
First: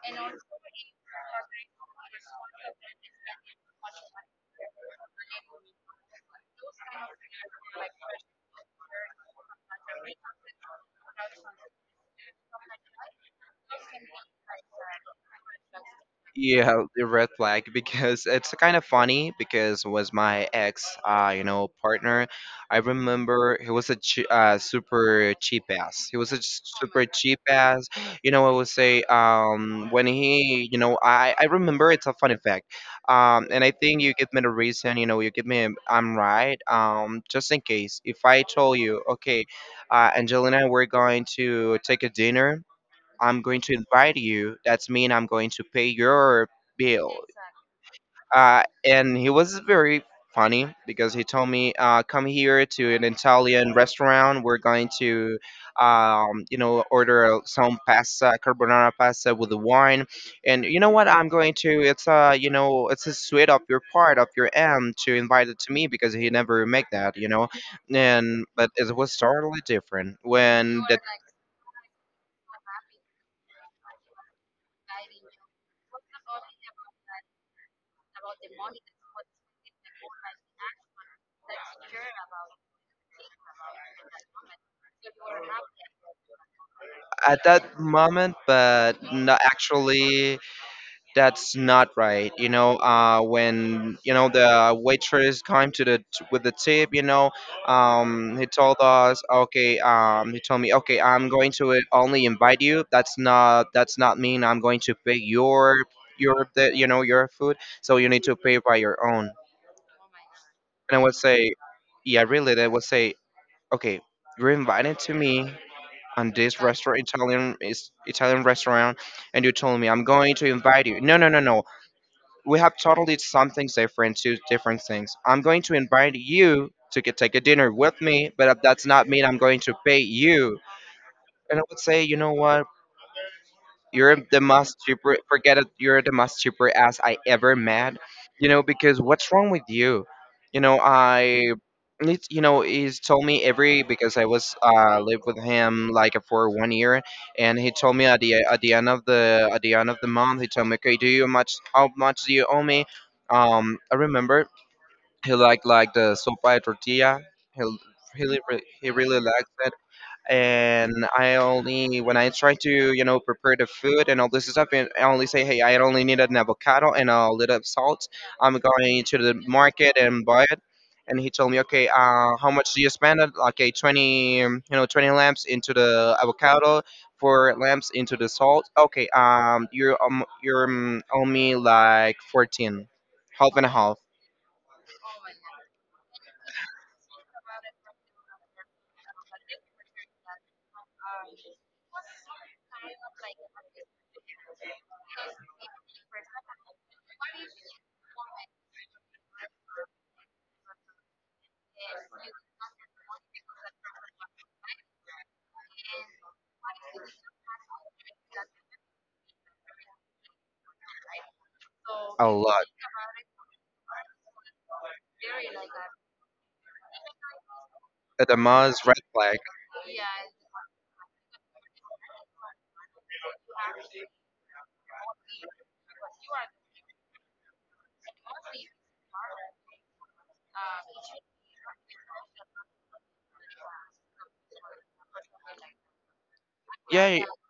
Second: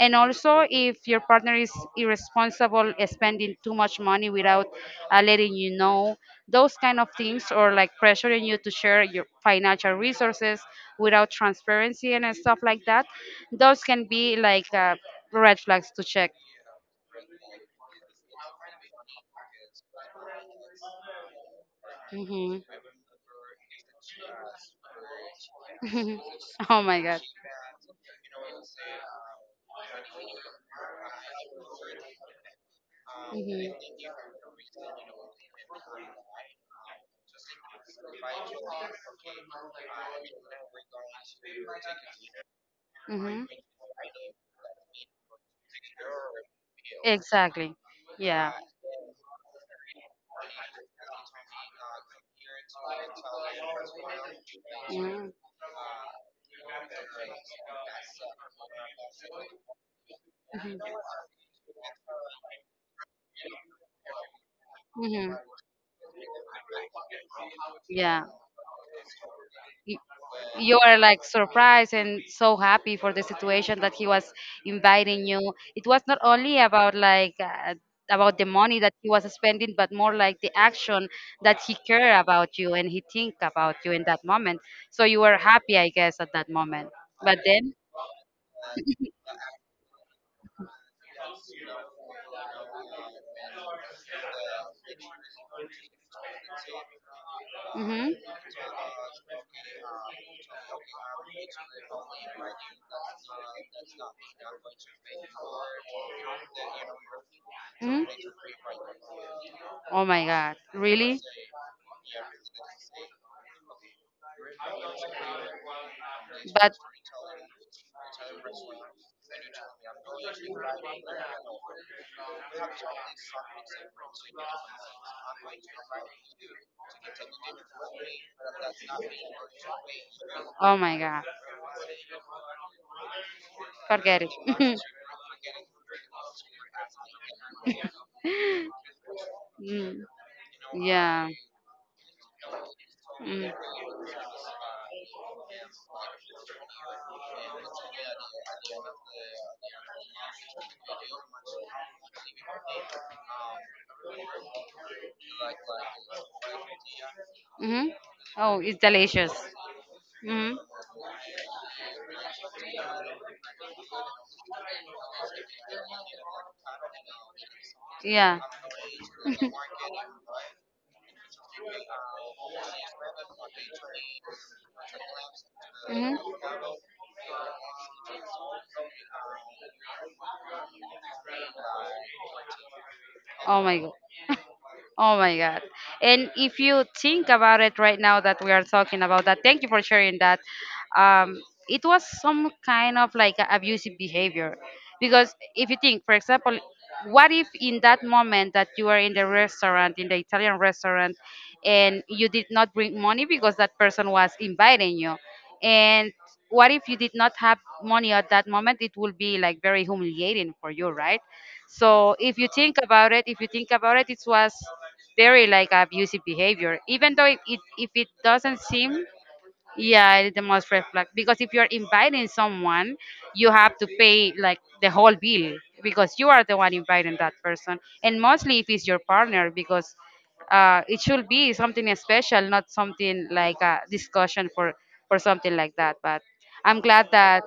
Speaker 2: and also if your partner is irresponsible, spending too much money without letting you know, those kind of things, or like pressuring you to share your financial resources without transparency and stuff like that, those can be like red flags to check.
Speaker 1: Yeah, the red flag, because it's kind of funny, because it was my ex, you know, partner.
Speaker 2: Hmm.
Speaker 1: I remember he was a ch super cheap ass. He was a
Speaker 2: Oh my
Speaker 1: super
Speaker 2: god.
Speaker 1: cheap ass. You know, I would say, um, when he, you know, I remember, it's a funny fact. And I
Speaker 2: Mhm.
Speaker 1: think you give me the reason. You know, you give me, I'm right. Just in case, if I told you, okay, Angelina, we're going to take a dinner. I'm
Speaker 2: Mhm.
Speaker 1: going to invite you. That's mean I'm going to pay your bill.
Speaker 2: Exactly. Yeah.
Speaker 1: And he was very funny because he told me, come here to an Italian restaurant. We're going
Speaker 2: Mhm.
Speaker 1: to, you know, order some pasta, carbonara pasta with the wine. And you
Speaker 2: Mhm.
Speaker 1: know what? I'm going to, it's a, you know, it's a sweet of your part, of your end to
Speaker 2: Mhm.
Speaker 1: invite it to me, because he never make that, you know.
Speaker 2: Yeah.
Speaker 1: And, but it was totally different
Speaker 2: You
Speaker 1: when
Speaker 2: are
Speaker 1: the,
Speaker 2: like surprised and so happy for the situation that he was inviting you. It was not only about like about the money that he was spending but more like the action that he care about you and he think about you in that moment, so you were happy I guess at that moment, but
Speaker 1: at
Speaker 2: then
Speaker 1: that moment. But no, actually, that's not right. You know, when you know the waitress came to the with the tip, you know, he told us, okay, he told me, okay, I'm going to only invite you. That's
Speaker 2: hmm.
Speaker 1: not, that's not mean I'm going to pay your the, you know, your food, so you need to pay by your own.
Speaker 2: Oh my God,
Speaker 1: And I would
Speaker 2: really?
Speaker 1: say, yeah, really, they would say, okay, you're invited to me. On this
Speaker 2: But
Speaker 1: restaurant Italian, is Italian restaurant, and you told me I'm going to invite you. No, no, no, no. We have totally something different, two different things. I'm going to invite you to get, take a dinner with me, but that's not mean I'm going to pay you.
Speaker 2: oh my God,
Speaker 1: And I would say, you know what? You're
Speaker 2: forget
Speaker 1: the most
Speaker 2: it.
Speaker 1: super. Forget it. You're the most super ass I ever met. You know, because what's wrong with
Speaker 2: Mm,
Speaker 1: you? You know,
Speaker 2: yeah.
Speaker 1: I. It's, you know, he's told me
Speaker 2: Mm.
Speaker 1: every, because I was lived with him like for 1 year, and he told me at the end of the at the end of the month. He told me, okay, do you much how much do you owe me? I remember he liked, like the sopa de tortilla. He
Speaker 2: Hmm.
Speaker 1: he
Speaker 2: Oh,
Speaker 1: really,
Speaker 2: it's
Speaker 1: he really
Speaker 2: delicious.
Speaker 1: liked it.
Speaker 2: Hmm.
Speaker 1: And I only, when I try to, you know, prepare the food and all this stuff, and I only say, hey, I only need an avocado and a little salt.
Speaker 2: Yeah.
Speaker 1: I'm going to the market and buy it. And he told me, okay, how much do you spend? It? Okay, 20, you know, 20 lamps into the
Speaker 2: Hmm.
Speaker 1: avocado, four lamps into the salt. Okay, you're owe me like 14, half
Speaker 2: Oh
Speaker 1: and a
Speaker 2: my God.
Speaker 1: half,
Speaker 2: Oh my God. And if you think about it right now that we are talking about that, thank you for sharing that. Um, it was some kind of like a abusive behavior. Because if you think, for example, what if in that moment that you were in the restaurant, in the Italian restaurant, and you did not bring money because that person was inviting you? And what if you did not have money at that moment? It will be like very humiliating for you, right? So
Speaker 1: a
Speaker 2: if you
Speaker 1: lot.
Speaker 2: think about it, if you think about it, it was very like abusive behavior, even though it if it
Speaker 1: At the
Speaker 2: doesn't
Speaker 1: most, red
Speaker 2: seem.
Speaker 1: flag.
Speaker 2: Yeah, it is the most reflect, because if you're inviting someone, you have to pay like the whole bill because you are the one inviting that person, and mostly if it's your partner, because it should be something special, not something like a discussion for something like that. But I'm glad
Speaker 1: Yeah.
Speaker 2: that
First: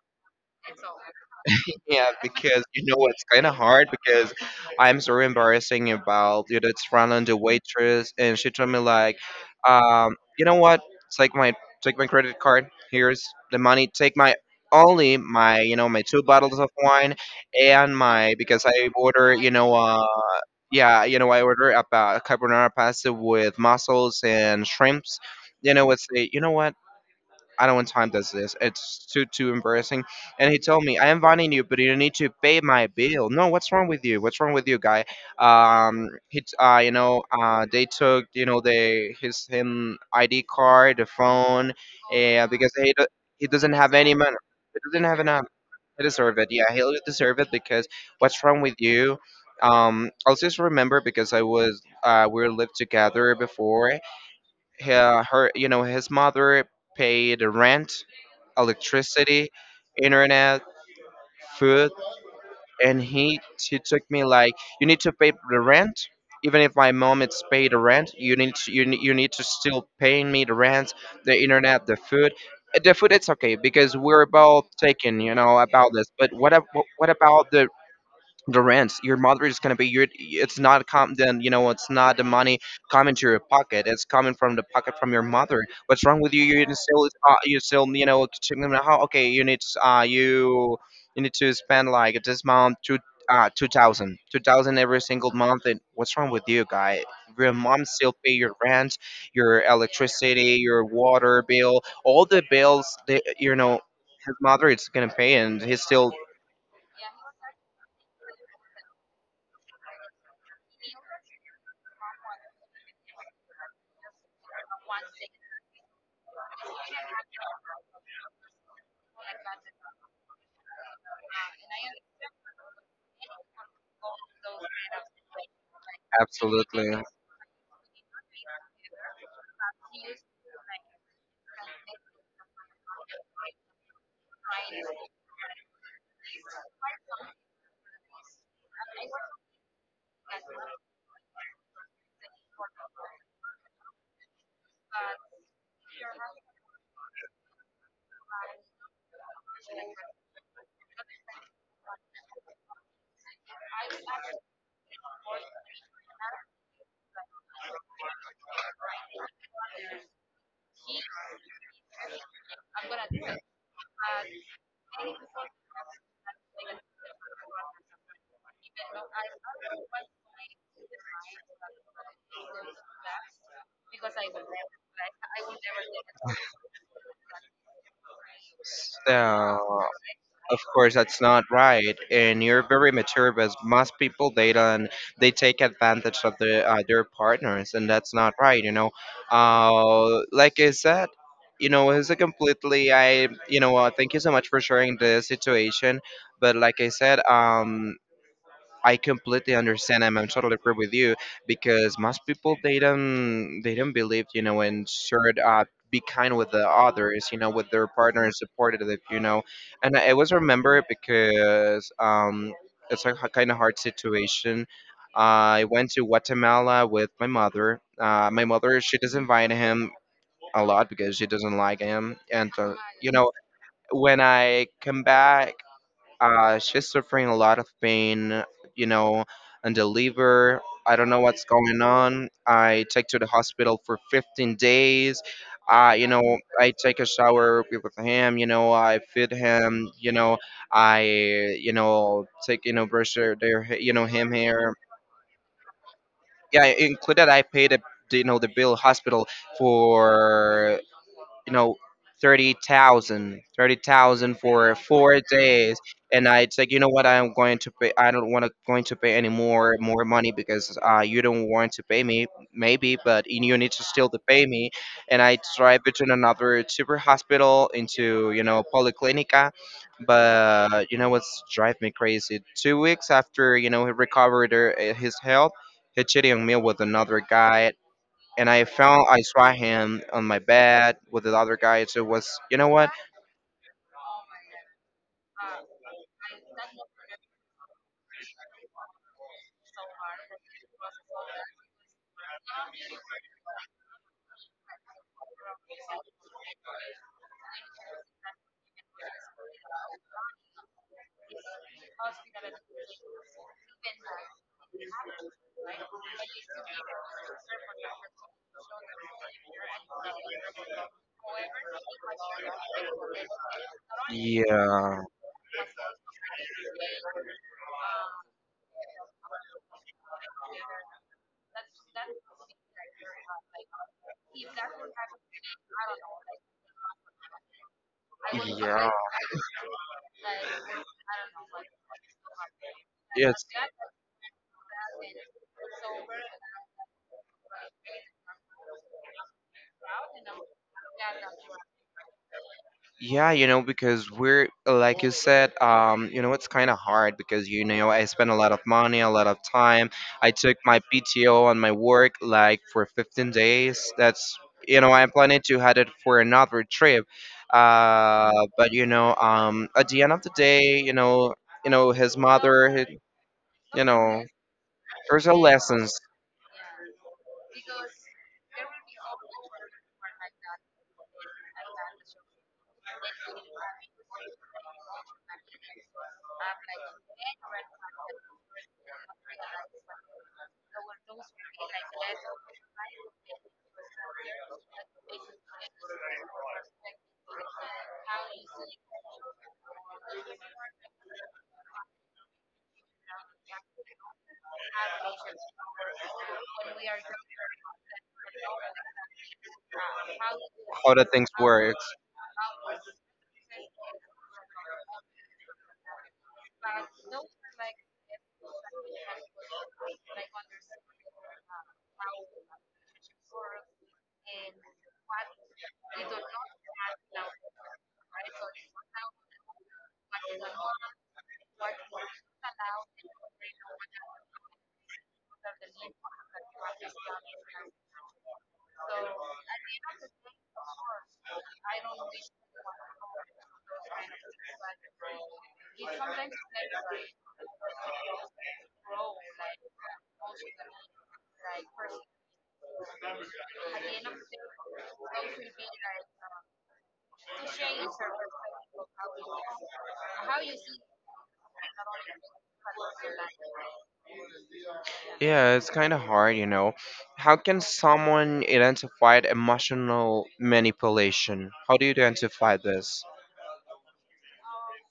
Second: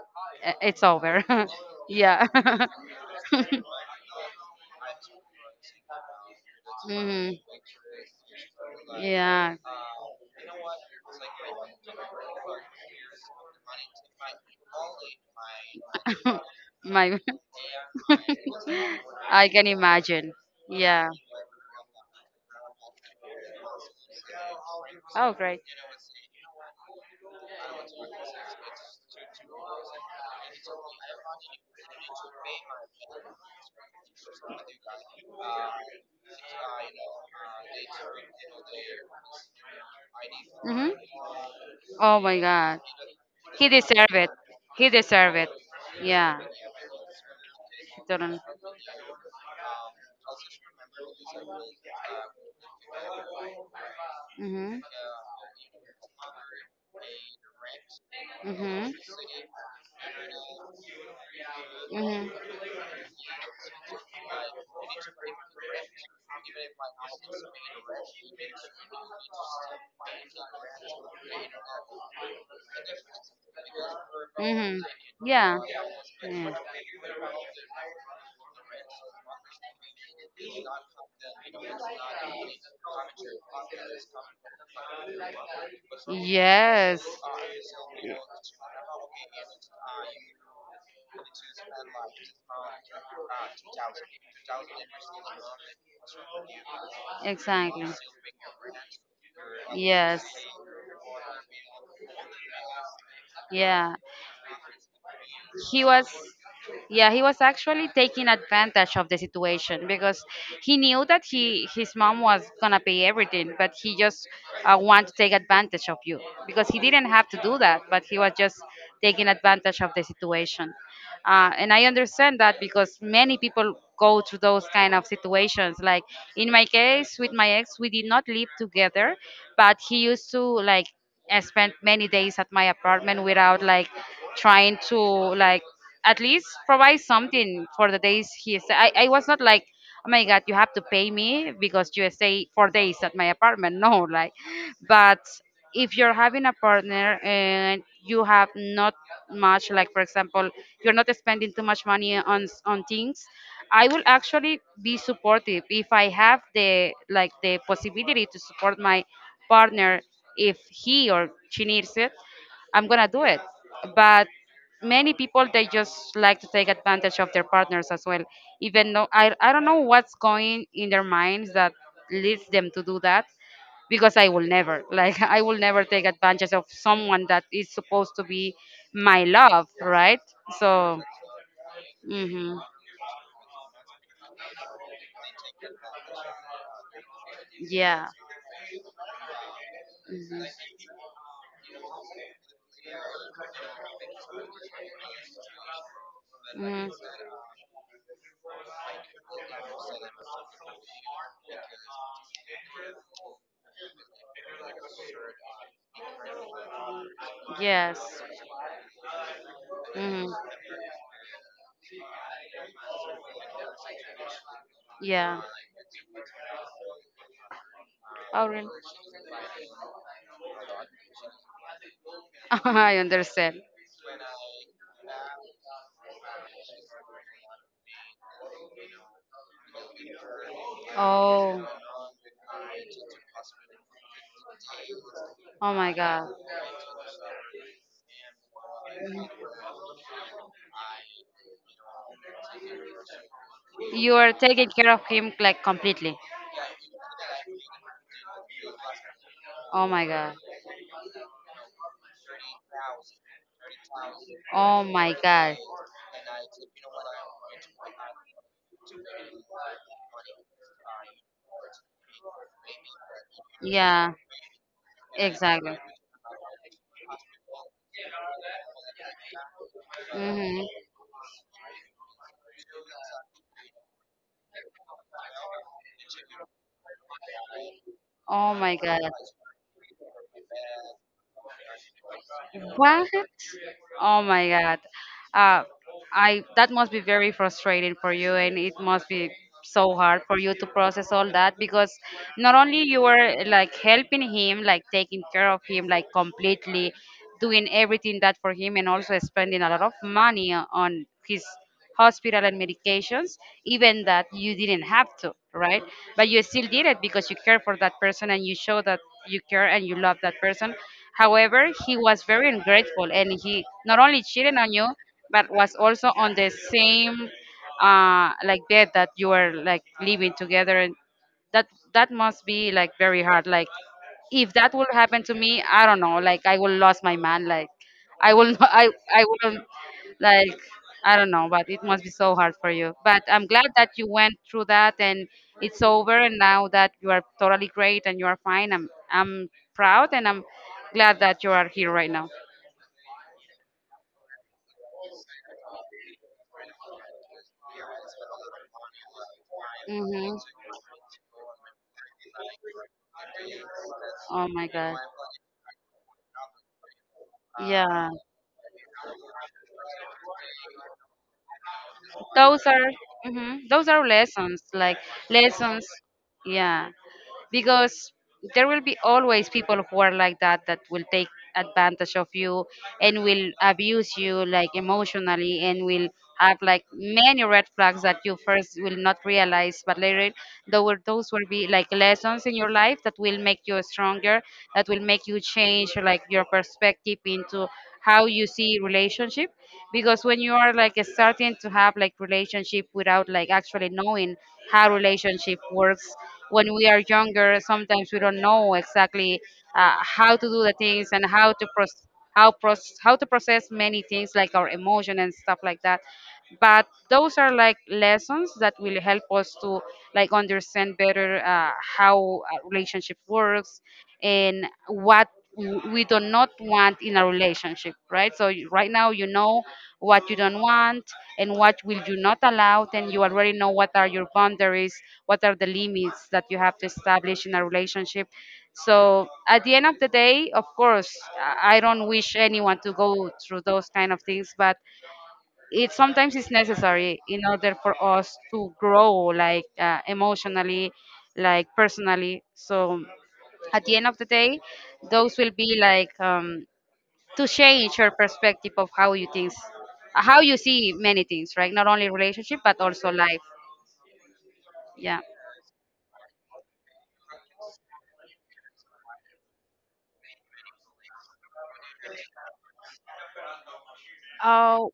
Speaker 2: it's over.
Speaker 1: Yeah,
Speaker 2: Yeah.
Speaker 1: because, you know, it's kind of hard because I'm so embarrassing about, you know, it's Franlon
Speaker 2: Hmm.
Speaker 1: the waitress, and she told me like,
Speaker 2: Yeah.
Speaker 1: you know what? Take my Take my credit card. Here's the money. Take my only my, you know, my 2 bottles of wine,
Speaker 2: My,
Speaker 1: and my, because I order,
Speaker 2: I
Speaker 1: you
Speaker 2: can
Speaker 1: know,
Speaker 2: imagine.
Speaker 1: yeah,
Speaker 2: Yeah.
Speaker 1: you know, I order about carbonara pasta with mussels and shrimps.
Speaker 2: Oh, great.
Speaker 1: You know it's a, you know what? I don't want time that's this. It's too embarrassing. And he told me, I am inviting you, but you need to pay my bill. No, what's wrong with you? What's wrong with you, guy? You know, they took, you know, the his him ID
Speaker 2: Hmm.
Speaker 1: card, the phone,
Speaker 2: Oh my
Speaker 1: and because
Speaker 2: God.
Speaker 1: he do- he
Speaker 2: He
Speaker 1: doesn't have
Speaker 2: deserved
Speaker 1: any
Speaker 2: it.
Speaker 1: money. He
Speaker 2: He
Speaker 1: doesn't have
Speaker 2: deserved
Speaker 1: enough.
Speaker 2: it.
Speaker 1: He deserve
Speaker 2: Yeah.
Speaker 1: it. Yeah, he'll deserve it because
Speaker 2: Totally.
Speaker 1: what's wrong with you? I'll just remember because I was we lived together before,
Speaker 2: Mhm.
Speaker 1: her, her you know his mother paid rent,
Speaker 2: Mhm.
Speaker 1: electricity, internet, food,
Speaker 2: Mhm.
Speaker 1: and he took me like, you need to pay the rent. Even if my mom it's paid the rent, you need to, you need to still paying me the rent, the internet, the food. The food it's okay because we're both
Speaker 2: Mhm.
Speaker 1: taking you know
Speaker 2: Yeah.
Speaker 1: about this, but
Speaker 2: Yeah.
Speaker 1: what about the rents? Your mother is going to be your it's not com, then you know it's not the money coming to your pocket, it's coming from the pocket from your mother. What's wrong with you? You're
Speaker 2: Yes.
Speaker 1: still you still you know checking them. How, okay, you need to, you you need to spend like this month 2,000, 2,000 every single month. And what's wrong with you, guy? Your mom
Speaker 2: Exactly.
Speaker 1: still pay your rent, your
Speaker 2: Yes.
Speaker 1: electricity, your water bill, all the bills that you know
Speaker 2: Yeah.
Speaker 1: his mother is gonna pay, and he's
Speaker 2: He was,
Speaker 1: still.
Speaker 2: yeah, he was actually taking advantage of the situation because he knew that he his mom was gonna pay everything, but he just wanted to take advantage of you because he didn't have to do that, but he was just taking advantage of the situation. And I understand that because many people go to those kind of situations, like in my
Speaker 1: Absolutely.
Speaker 2: case with my ex we did not live together, but he used to like, I spent many days at my apartment without like trying to like at least provide something for the days he stayed. I was not like, oh my god, you have to pay me because you stay 4 days at my apartment. No, like, but if you're having a partner and you have not much, like for example, you're not spending too much money on on things. I will actually be supportive if I have the possibility to support my partner if he or she needs it, I'm gonna do it. But many people they just like to take advantage of their partners as well. Even though I don't know what's going in their minds that leads them to do that because I will never like I will never take advantage of someone that is supposed to be my
Speaker 1: So,
Speaker 2: love, right?
Speaker 1: of course,
Speaker 2: So,
Speaker 1: that's not right, and
Speaker 2: hmm
Speaker 1: you're very mature. But most people they don't, they take advantage of the their partners, and
Speaker 2: yeah,
Speaker 1: that's not right. You know,
Speaker 2: hmm
Speaker 1: like I said, you know, it's a completely. I, you know, thank you so much for sharing the situation. But like
Speaker 2: hmm
Speaker 1: I said, I completely understand and I'm totally agree with you because most people they don't believe you know and should be kind with the others you know with their
Speaker 2: yes,
Speaker 1: partner and supportive you know. And I always
Speaker 2: hmm
Speaker 1: remember it because it's a kind of hard situation.
Speaker 2: yeah.
Speaker 1: I went to Guatemala with my mother. My
Speaker 2: Oh, really?
Speaker 1: mother she doesn't invite him a lot because she doesn't like him and
Speaker 2: I
Speaker 1: you know
Speaker 2: understand.
Speaker 1: when I come back, she's suffering a lot of pain, you know, and the liver. I don't know what's
Speaker 2: Oh,
Speaker 1: going on. I take to the hospital for 15 days.
Speaker 2: oh my
Speaker 1: You
Speaker 2: God.
Speaker 1: know, I take a shower with him. You know, I feed him. You know, I you know take you know brush you know
Speaker 2: You are
Speaker 1: him
Speaker 2: taking
Speaker 1: hair.
Speaker 2: care of him like completely.
Speaker 1: Yeah, included. I paid the you know the bill hospital
Speaker 2: Oh my God.
Speaker 1: for you know, 30,000, 30,000 for
Speaker 2: Oh my
Speaker 1: four
Speaker 2: God.
Speaker 1: days. And I it's like, you know what? I'm going to pay. I don't want to going to pay any more money because you don't want to pay me, maybe, but you need to still
Speaker 2: Yeah,
Speaker 1: to pay me. And I
Speaker 2: exactly.
Speaker 1: tried between another super hospital into you know polyclinica, but
Speaker 2: Mm-hmm.
Speaker 1: you know what's drive me crazy? 2 weeks after you know he recovered her, his health, he cheated on me with another guy, and
Speaker 2: Oh
Speaker 1: I
Speaker 2: my God.
Speaker 1: found I saw him on my bed with the other guy. So it was, you know what?
Speaker 2: What? Oh my God. Uh, I that must be very frustrating for you, and it must be so hard for you to process all that because not only you were like helping him, like taking care of him, like completely doing everything that for him, and also spending a lot of money on his hospital and medications, even that you didn't have to, right? But you still did it because you care for that person and you show that you care and you love that person. However, he was very ungrateful and he not only cheated on you,
Speaker 1: Yeah,
Speaker 2: but was also on the same like bed that you were like living together and that that must be like very hard like if that will happen to me, I don't know. Like I will lose my man. Like I will. I
Speaker 1: yeah,
Speaker 2: I will. Like I don't know. But it must be so hard for you. But I'm
Speaker 1: yes,
Speaker 2: glad that you went through that and it's over. And now that you are totally great and you are fine, I'm proud and I'm glad that you are here right now.
Speaker 1: yeah. You know, because we're like you said, you know, it's kind of hard because you know I spent a lot of money, a lot of time. I
Speaker 2: Mhm.
Speaker 1: took my PTO on my work like for 15 days. That's
Speaker 2: Oh my
Speaker 1: you know
Speaker 2: God.
Speaker 1: I'm planning to head it for another trip.
Speaker 2: Yeah.
Speaker 1: Uh, but you know, at the end of the day, you know his
Speaker 2: Those are
Speaker 1: mother.
Speaker 2: mhm,
Speaker 1: You
Speaker 2: those are
Speaker 1: know,
Speaker 2: lessons, like
Speaker 1: there's a
Speaker 2: lessons.
Speaker 1: lessons
Speaker 2: Yeah, because there will be always people who are like that that will take advantage of you and will abuse you like emotionally and will have like many red flags that you first will not realize but later those will be like lessons in your life that will make you stronger that will make you change like your perspective into how you see relationship because when you are like starting to have like relationship without like actually knowing how relationship works when we are younger sometimes we don't know exactly how to do the
Speaker 1: how
Speaker 2: things
Speaker 1: the
Speaker 2: and
Speaker 1: things
Speaker 2: how to
Speaker 1: works.
Speaker 2: process how to process many things like our emotion and stuff like that but those are like lessons that will help us to like understand better how a relationship works and what we do not want in a relationship, right? So right now you know what you don't want and what will you not allow and you already know what are your boundaries, what are the limits that you have to establish in a relationship. So at the end of the day, of course, I don't wish anyone to go through those kind of things but it sometimes is necessary in order for us to grow like emotionally, like personally. So at the end of the day those will be like to change your perspective of how you think, how you see many things, right? Not only relationship but also life. Yeah.
Speaker 1: Yeah, it's kind of hard, you know. How can someone identify emotional manipulation? How do you identify this?
Speaker 2: Oh,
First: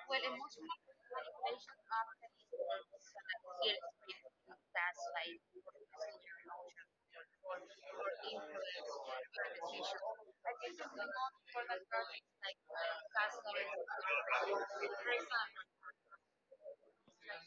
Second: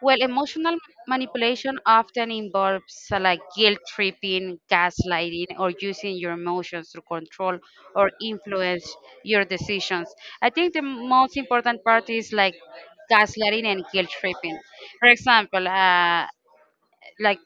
Speaker 2: well, emotional manipulation often involves like guilt tripping, gaslighting, or using your emotions to control or influence your decisions. I think the most important part is like gaslighting and guilt tripping. For example, like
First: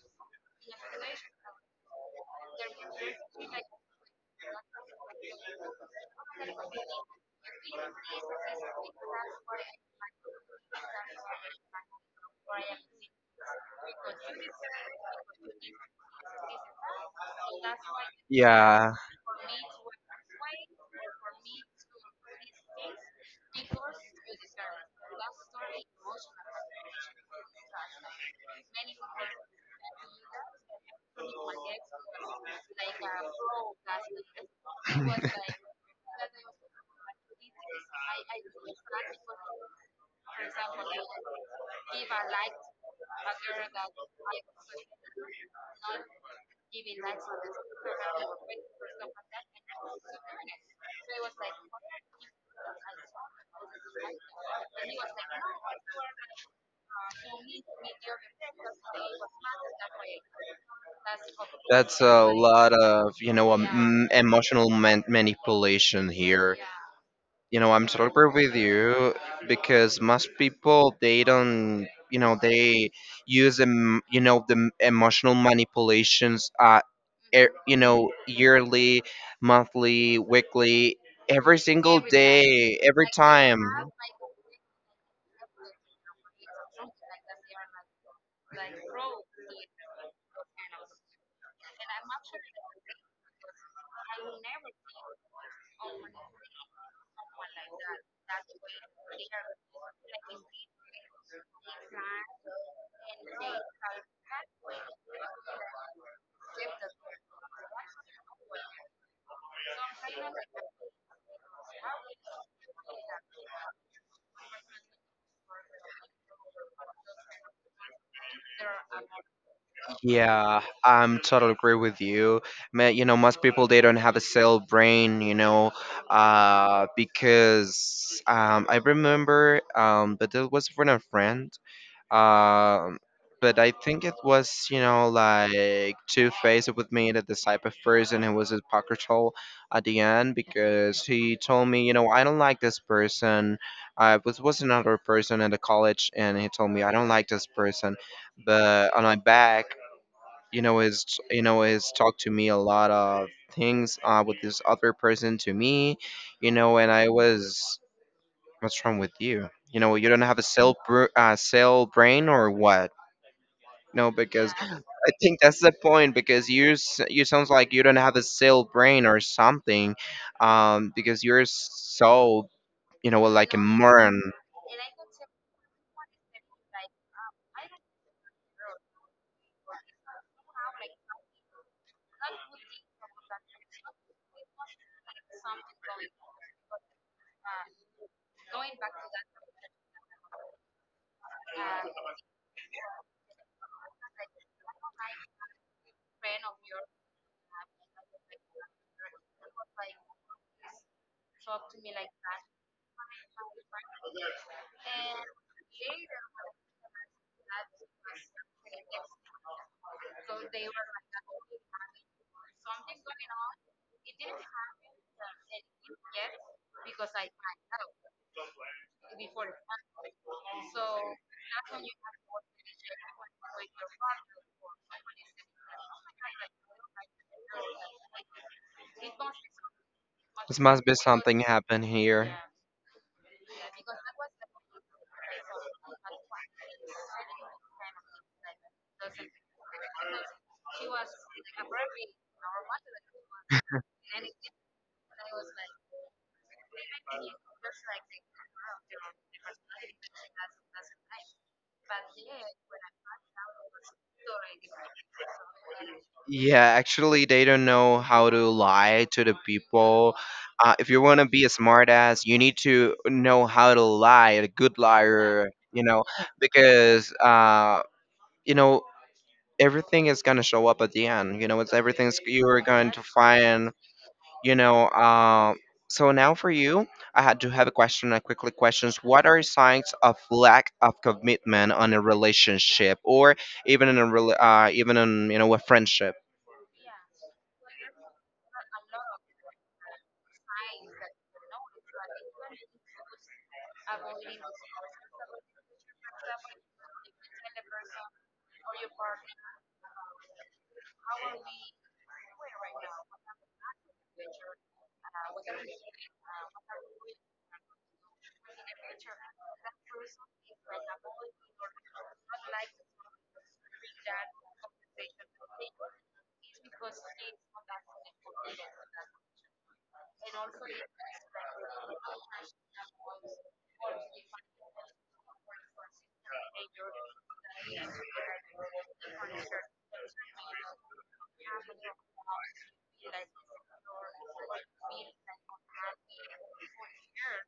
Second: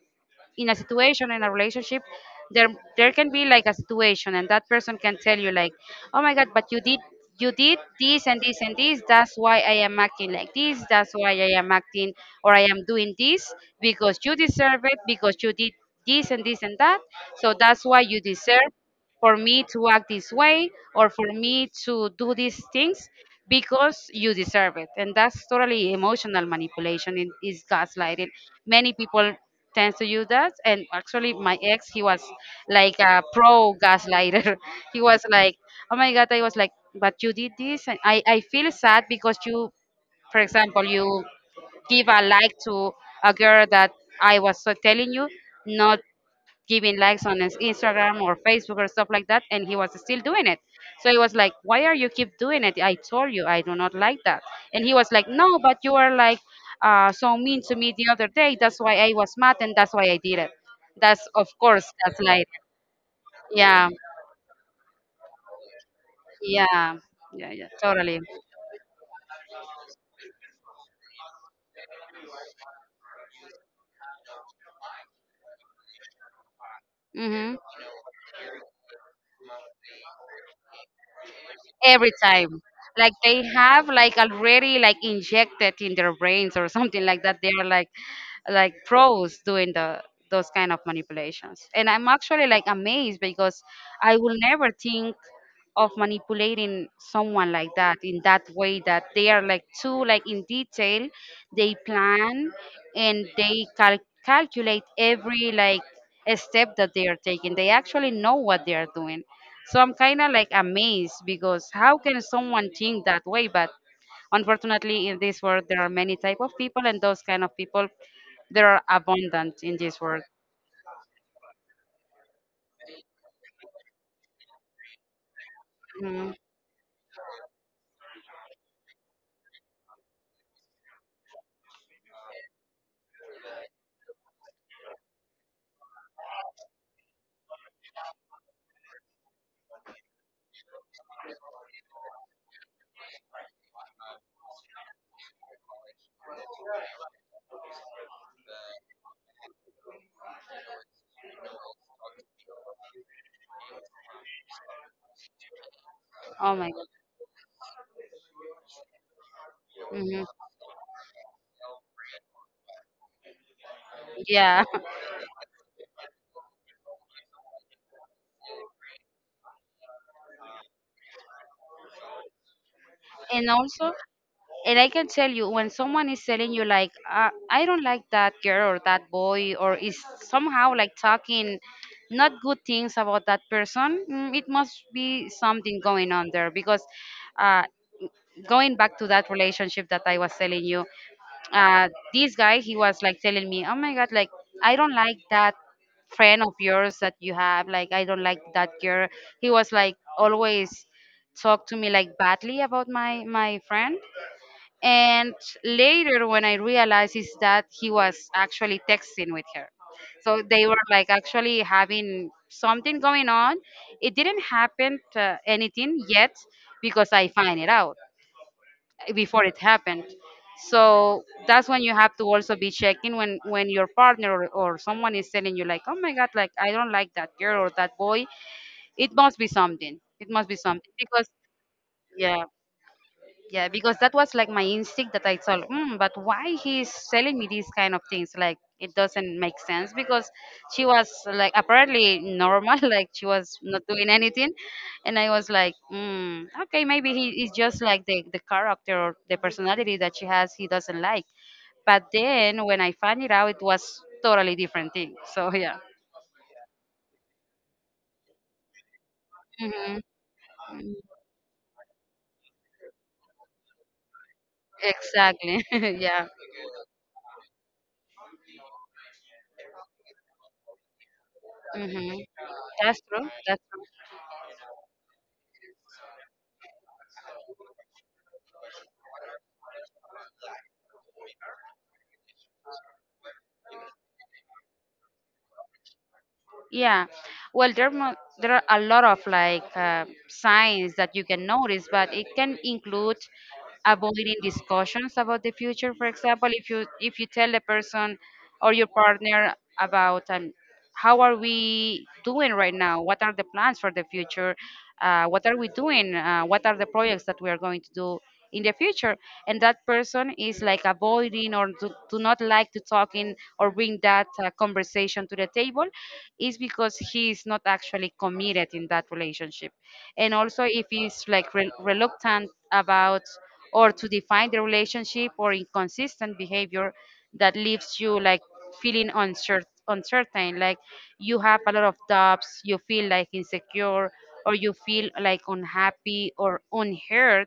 Speaker 2: in a situation in a relationship there there can be like a situation and that person can tell you like, oh my god, but you did this and this and this, that's why I am acting like this, that's why I am acting or I am doing this, because you deserve it, because you did this and this and that, so that's why you deserve
Speaker 1: Yeah,
Speaker 2: for me to act this way or for me to do these things because you deserve it. And that's totally emotional manipulation, it is gaslighting. Many people tend to use that, and actually my ex he was like a pro gaslighter. He was like, oh my god, I was like, but you did this and i feel sad because you for example you give a like to a girl that I was so telling you not giving likes on his Instagram or Facebook or stuff like that, and he was still doing it. So he was like, "Why are you keep doing it? I told you I do not like that." And he was like, "No, but you are like so mean to me the other day. That's why I was mad, and that's why I did it." That's of course
Speaker 1: that's
Speaker 2: that's
Speaker 1: a
Speaker 2: like,
Speaker 1: lot of, you know,
Speaker 2: yeah,
Speaker 1: emotional manipulation here.
Speaker 2: yeah, yeah,
Speaker 1: You
Speaker 2: yeah,
Speaker 1: know, I'm totally
Speaker 2: totally.
Speaker 1: agree with you because most people they don't, you know, they use em, you know the emotional manipulations
Speaker 2: Mm-hmm.
Speaker 1: you know, yearly, monthly, weekly, every single
Speaker 2: Every time.
Speaker 1: day, every
Speaker 2: Like they
Speaker 1: time.
Speaker 2: have like already like injected in their brains or something like that. They are like pros doing the those kind of manipulations. And I'm actually like amazed because I will never think of manipulating someone like that in that way that they are like too like in detail they plan and they calculate every like a step that they are taking, they actually know what they are doing. So I'm kind of like amazed because how can someone think that way. But unfortunately in this world there are many type of people and those kind of people there are abundant in this world.
Speaker 1: Yeah, I'm totally agree with you. Man, you know, most people they don't have a cell brain, you know,
Speaker 2: Mhm.
Speaker 1: because I remember, but that was from a friend. Um, but I think it was, you know, like two-faced with me, that the type of person who was hypocritical at the end, because he told me, you know, I don't like this person. I was another person in the college, and he told me I don't like this person. But on my back, you know, is you know, is talked to me a lot of things with this other person to me, you
Speaker 2: Oh my
Speaker 1: know,
Speaker 2: god.
Speaker 1: and I was, what's wrong with you? You know, you don't
Speaker 2: Hmm.
Speaker 1: have a cell, cell brain or what? No, because
Speaker 2: Yeah.
Speaker 1: I think that's the point. Because you you sounds like you don't have a cell brain or something, because you're so you know
Speaker 2: And
Speaker 1: like a
Speaker 2: also,
Speaker 1: moron.
Speaker 2: and I can tell you when someone is telling you like I don't like that girl or that boy, or is somehow like talking not good things about that person, mm, it must be something going on there because uh, going back to that relationship that I was telling you, this guy he was like telling me, oh my god, like I don't like that friend of yours that you have, like I don't like that girl. He was like always talk to me like badly about my friend. And later, when I realized is that he was actually texting with her. So they were like actually having something going on. It didn't happen anything yet because I find it out before it happened. So that's when you have to also be checking when your partner or someone is telling you like, oh my god, like I don't like that girl or that boy. It must be something. It must be
Speaker 1: This must
Speaker 2: something
Speaker 1: be
Speaker 2: because
Speaker 1: something happened here.
Speaker 2: yeah, yeah, because that was like my instinct that I thought, mm, but why he's selling me these kind of things? Like it doesn't make sense because she was like apparently normal, like she was not doing anything, and I was like, mm, okay, maybe he is just like the character or the personality that she has, he doesn't like. But then when I found it out, it was totally different thing. So yeah,
Speaker 1: Yeah, actually, they don't know how to lie to the
Speaker 2: hmm
Speaker 1: people. If you want to be a smartass, you need to know how to lie, a good liar,
Speaker 2: exactly,
Speaker 1: you know,
Speaker 2: yeah,
Speaker 1: because, you know, everything is going to show up at the end. You know, it's everything's
Speaker 2: hmm
Speaker 1: you're going
Speaker 2: that's
Speaker 1: to
Speaker 2: true, that's
Speaker 1: find.
Speaker 2: true.
Speaker 1: You know, so now for you, I had to have a question. I quickly questions: what are signs of lack of commitment on a relationship, or even in a even in you know a friendship?
Speaker 2: Yeah, well, there there are a lot of like signs that you can notice, but it can include avoiding discussions about the future. For example, if you tell the person or your partner about how are we doing right now, what are the plans for the future, what are we doing, what are the projects that we are going to do in the future, and that person is like avoiding or do not like to talk in or bring that conversation to the table, is because he is not actually committed in that relationship. And also if he's like reluctant about or to define the relationship or inconsistent behavior that leaves you like feeling uncertain, like you have a lot of doubts, you feel like insecure or you feel like unhappy or unheard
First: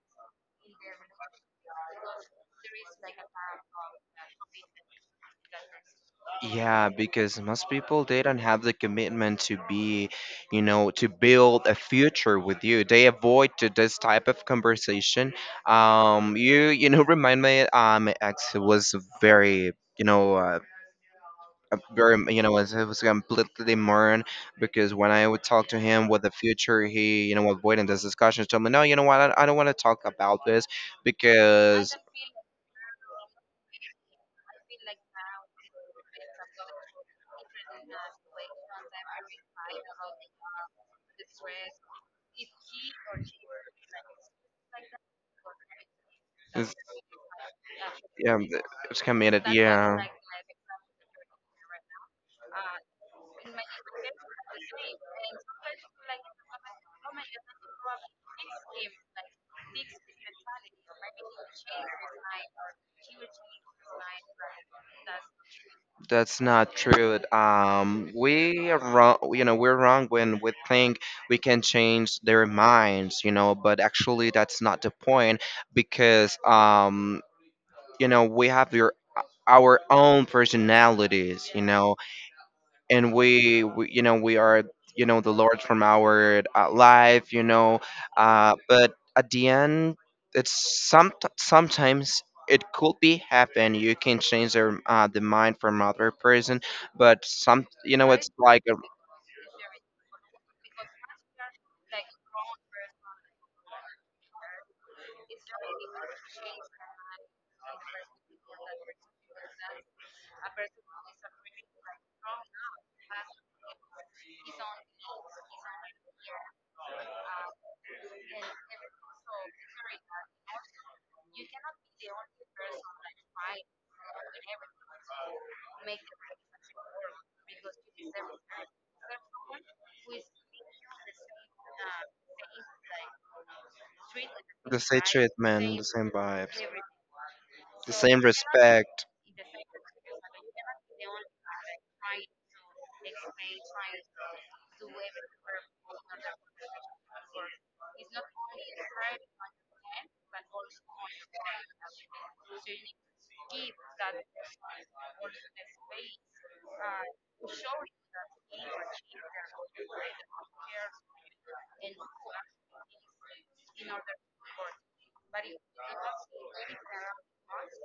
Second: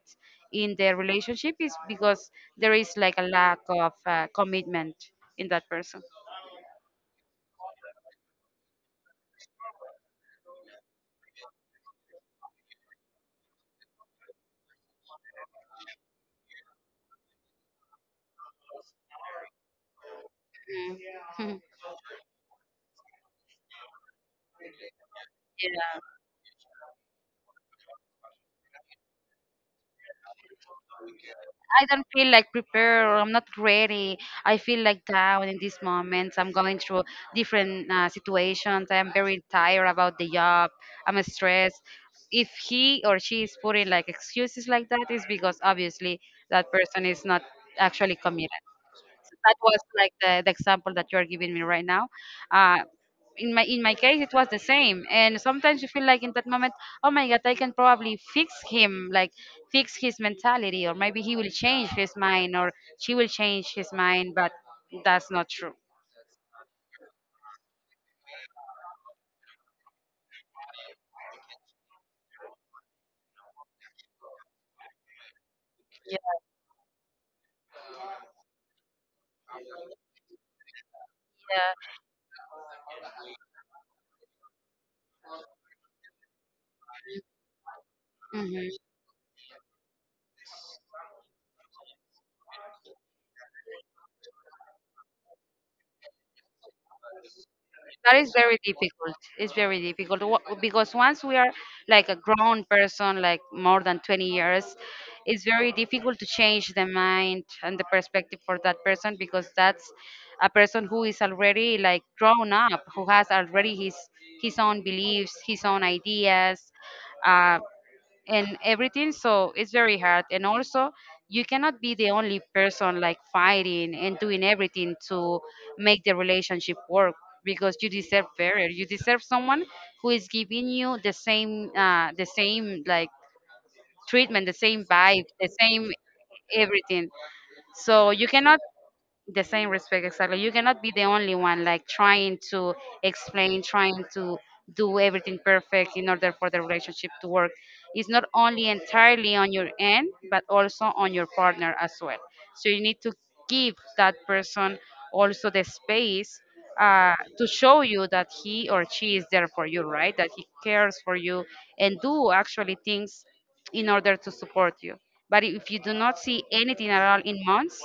Speaker 2: in the relationship, is because there is like a lack of commitment in that person.
Speaker 1: Yeah, because most people they don't have the commitment to be, you know, to build a future with you. They avoid to this type of conversation. You you know remind me, my ex was very you know.
Speaker 2: Mm.
Speaker 1: A very you know was completely moron, because when I would talk to
Speaker 2: Yeah,
Speaker 1: him with the future, he you know avoiding this discussion. Told me, no, you know what, I don't want to talk about this
Speaker 2: I
Speaker 1: because
Speaker 2: don't feel like prepared or I'm not ready. I feel like down in these moments. I'm going through different situations. I'm very tired about the job. I'm stressed. If he or she is putting like excuses like that, it's because obviously that
Speaker 1: it's,
Speaker 2: person is not actually
Speaker 1: um,
Speaker 2: committed.
Speaker 1: it's committed.
Speaker 2: That was
Speaker 1: Yeah,
Speaker 2: like the example that you're giving me right now. Uh, in my case, it was the same. And sometimes you feel like in that moment, oh my God, I can probably fix him, like fix his mentality, or maybe he will change his mind, or she will change his mind. But that's not true.
Speaker 1: that's not true. We are wrong. You know, we're wrong when we think we can change their minds. You know, but actually that's not the point
Speaker 2: Yeah.
Speaker 1: because you know we have your our own personalities. You know and we you know we are you know the lord from our life you know
Speaker 2: Mhm.
Speaker 1: but at the end it's some sometimes it could be happen you can change their the mind from other person, but some you know
Speaker 2: That
Speaker 1: it's
Speaker 2: is very
Speaker 1: like a,
Speaker 2: difficult. It's very difficult. Because once we are like a grown person, like more than 20 years, it's very difficult to change the mind and the perspective for that person because that's a person who is already like grown up, who has already his own beliefs, his own ideas uh, and everything. So it's very hard, and also you cannot be the only person like fighting and doing everything to make the relationship work, because you deserve better. You deserve someone who is giving you the same like treatment, the
Speaker 1: the
Speaker 2: same
Speaker 1: same
Speaker 2: vibe, the
Speaker 1: treatment, the
Speaker 2: same
Speaker 1: same vibes,
Speaker 2: everything.
Speaker 1: the
Speaker 2: So
Speaker 1: same
Speaker 2: you cannot,
Speaker 1: respect.
Speaker 2: the same respect, exactly. You cannot be the only one like trying to explain, trying to do everything perfect in order for the relationship to work. It's not only entirely on your end, but also on your partner as well. So you need to give that person also the space, to show you that he or she is there for you, right? That he cares for you and do actually things in order to support you. But if you do not see anything at all in months,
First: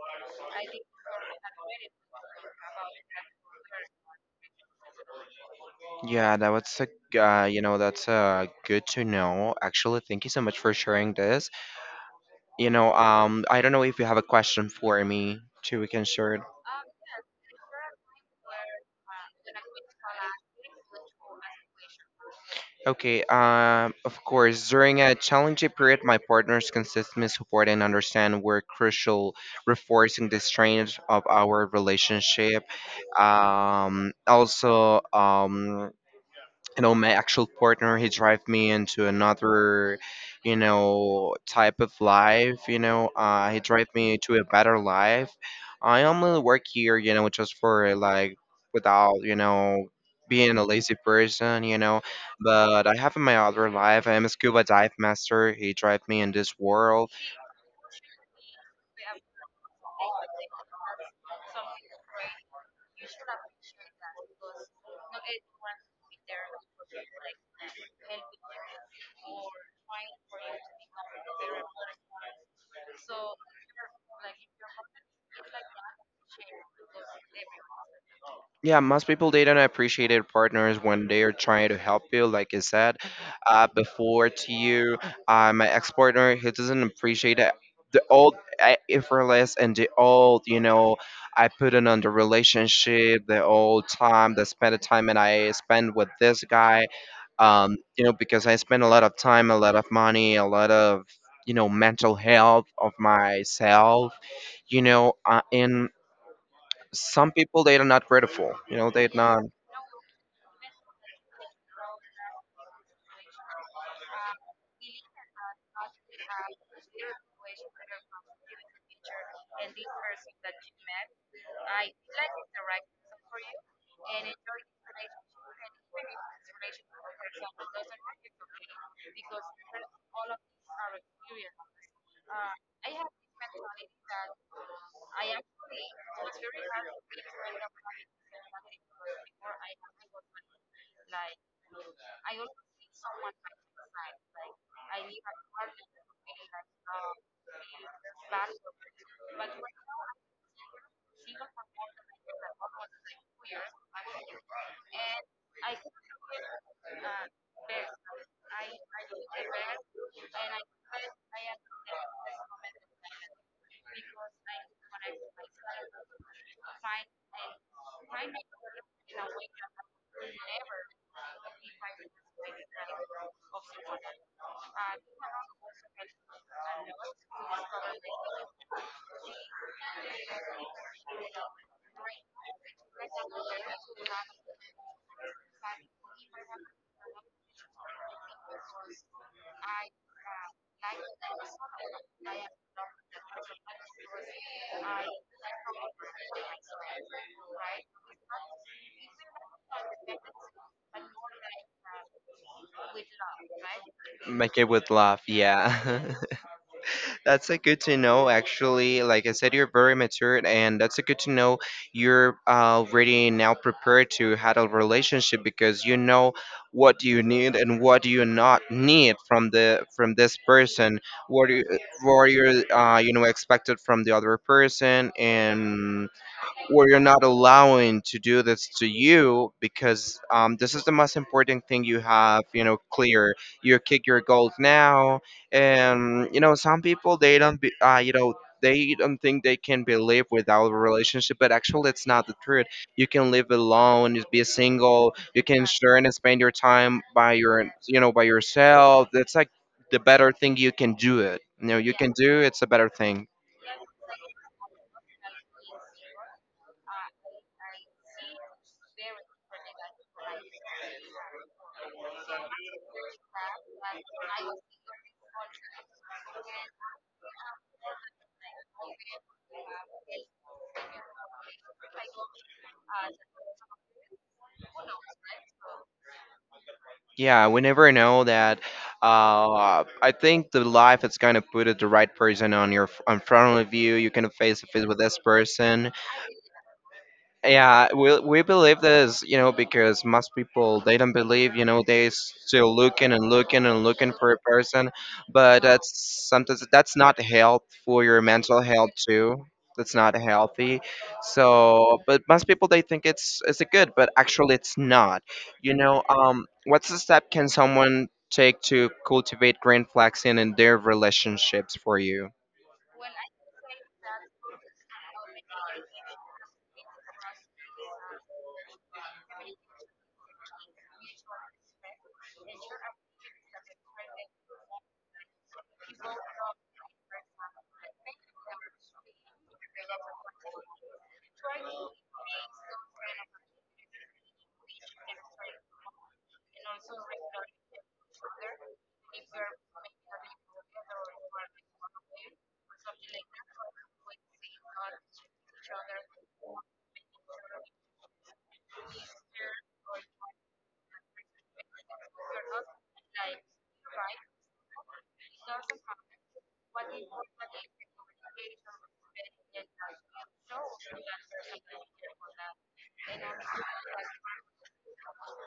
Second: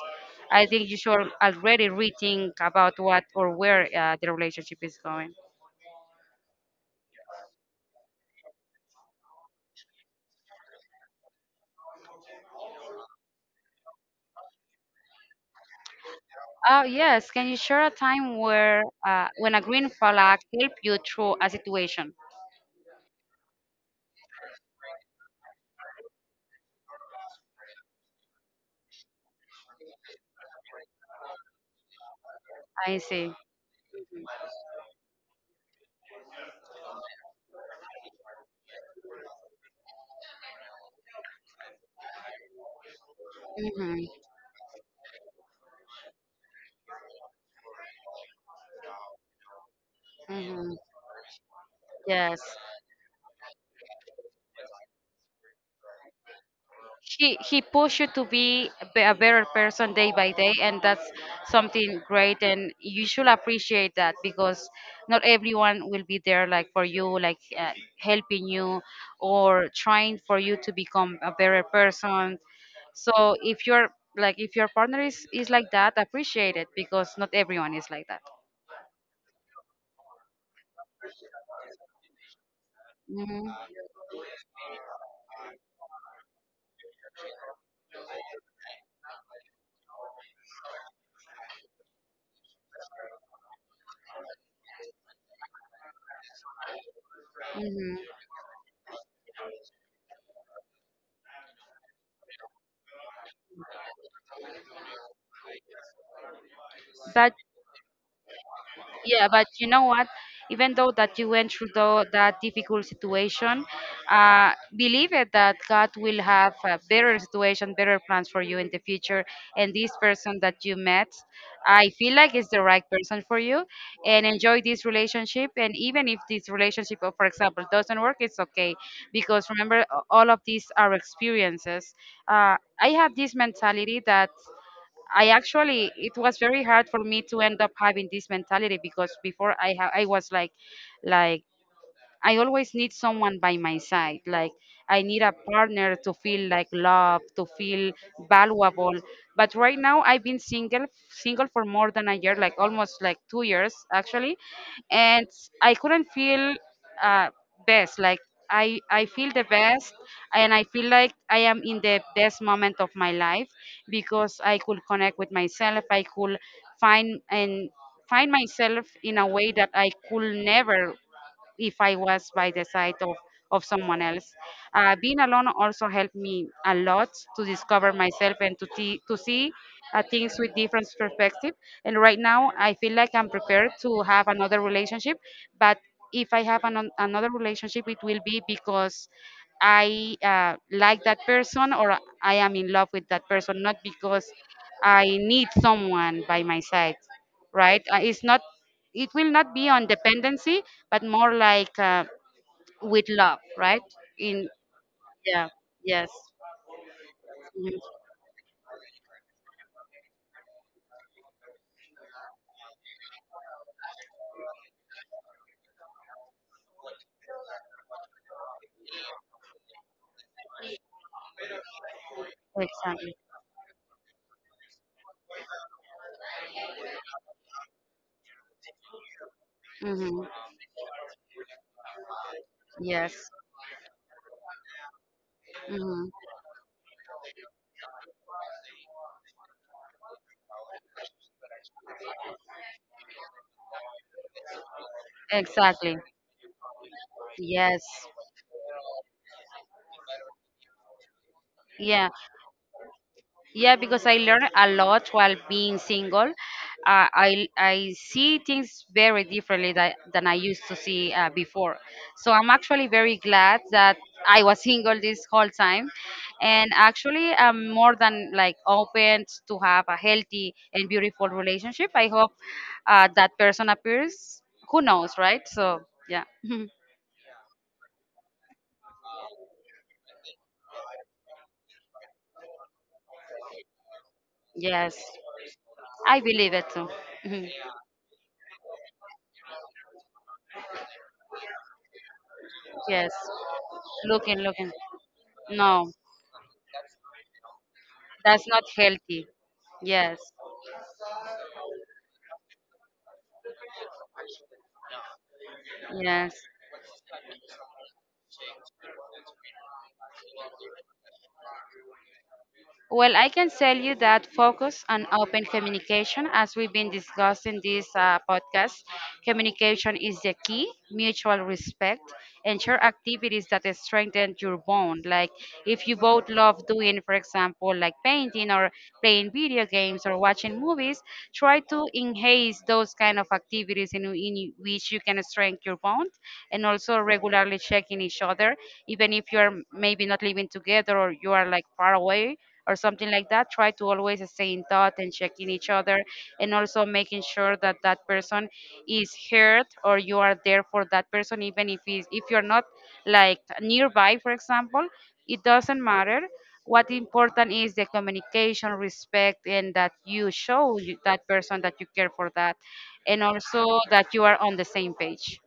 Speaker 2: I think you should already rethink about what or where the relationship is going.
Speaker 1: Yeah, that was a you know that's good to know. Actually thank you so much for sharing this. You know, I don't know if you have a question for me to we can share it.
Speaker 2: Oh yes, can you share a time where when a green flag helped you through a situation?
Speaker 1: Okay, of course, during a challenging period, my partner's consistent support and understand were crucial, reinforcing the strength of our relationship.
Speaker 2: I see.
Speaker 1: Also, you know my actual partner he drive me into another you know type of life, you know, he drive
Speaker 2: Hmm.
Speaker 1: me to a better life. I only work here you know just for like without you know being a
Speaker 2: Hmm.
Speaker 1: lazy person, you know,
Speaker 2: Yes.
Speaker 1: but I have in my other life I'm a scuba dive master, he drive me in this world.
Speaker 2: He pushed you to be a better person day by day, and that's something great, and you should appreciate that, because not everyone will be there like for you, like helping you or trying for you to become a better person. So if you're, like, if your partner is like that, appreciate it, because not everyone is like that.
Speaker 1: Yeah, most people they don't appreciate their partners when they are trying to help you. Like I said,
Speaker 2: Hmm.
Speaker 1: before to you, my ex partner he doesn't appreciate the old effortless and the old, I put in on the relationship, the old time, the spend the time that I spend with this guy,
Speaker 2: Hmm.
Speaker 1: you know, because I spend a lot of time, a lot of money, a lot of mental health of myself. In some people they are not grateful, they
Speaker 2: Yeah,
Speaker 1: not
Speaker 2: but you know what? Even though that you went through that difficult situation, believe it that God will have a better situation, better plans for you in the future. And this person that you met, I feel like is the right person for you. And enjoy this relationship. And even if this relationship, for example, doesn't work, it's okay, because remember, all of these are experiences. I have this mentality that, I actually, it was very hard for me to end up having this mentality, because before I was like, I always need someone by my side. Like I need a partner to feel like love, to feel valuable. But right now I've been single for more than a year, like almost like 2 years actually. And I couldn't feel uh, best. Like I feel the best, and I feel like I am in the best moment of my life, because I could connect with myself. I could find and find myself in a way that I could never, if I was by the side of someone else. Being alone also helped me a lot to discover myself and to, to see things with different perspective. And right now, I feel like I'm prepared to have another relationship. But if I have an, another relationship, it will be because I, like that person or I am in love with that person, not because I need someone by my side, right? It's not. It will not be on dependency, but more like, with love, right? In,
Speaker 1: make it with love,
Speaker 2: yeah, yes,
Speaker 1: yeah. That's a good to
Speaker 2: mhm,
Speaker 1: know, actually. Like I said, you're very mature and that's a good to know. You're already now prepared to handle relationship because you know what you need and what do you not need from the from this person, what you what you're you
Speaker 2: exactly.
Speaker 1: know expected from the other person, and or you're not allowing to do this to you because
Speaker 2: Hmm.
Speaker 1: this is the most important thing you have, you know
Speaker 2: Yes.
Speaker 1: clear. You kick your goals now,
Speaker 2: Hmm.
Speaker 1: and you know some people they don't be you know, they don't think they can be live without a relationship, but actually it's not the truth. You can live alone, you be single, you can share
Speaker 2: Exactly.
Speaker 1: and spend your time by your,
Speaker 2: Yes,
Speaker 1: you know, by yourself. That's like the better thing you can do it, you know, you
Speaker 2: yeah.
Speaker 1: can do, it's a better thing.
Speaker 2: Yeah, because I learned a lot while being single. I see things very differently that, than I used to see before. So I'm actually very glad that I was single this whole time, and actually I'm more than like open to have a healthy and beautiful relationship. I hope that person appears. Who knows, right? So yeah,
Speaker 1: Yeah, we never know that. I think the life is gonna put it the right person on your in front of you. You can face to face
Speaker 2: yes,
Speaker 1: with this person,
Speaker 2: I believe it too.
Speaker 1: yeah, we believe this, you know, because most people they don't believe, you know, they still
Speaker 2: Yes,
Speaker 1: looking and looking and looking for
Speaker 2: looking,
Speaker 1: a
Speaker 2: looking.
Speaker 1: person, but
Speaker 2: No.
Speaker 1: that's sometimes that's not health for your
Speaker 2: That's
Speaker 1: mental
Speaker 2: not
Speaker 1: health
Speaker 2: healthy.
Speaker 1: too. That's not
Speaker 2: Yes.
Speaker 1: healthy. So, but most people they think it's a good, but actually it's not. You know,
Speaker 2: Yes.
Speaker 1: what's the step can someone take to cultivate green flags in their relationships for you?
Speaker 2: Well, I can tell you that focus on open communication, as we've been discussing this podcast, communication is the key, mutual respect, ensure activities that strengthen your bond. Like if you both love doing, for example, like painting, or playing video games, or watching movies, try to enhance those kind of activities in which you can strengthen your bond, and also regularly checking each other, even if you're maybe not living together or you are like far away or something like that, try to always stay in touch and checking each other, and also making sure that that person is heard, or you are there for that person, even if is, if you're not like nearby, for example, it doesn't matter. What important is the communication, respect, and that you show that person that you care for that, and also that you are on the same page.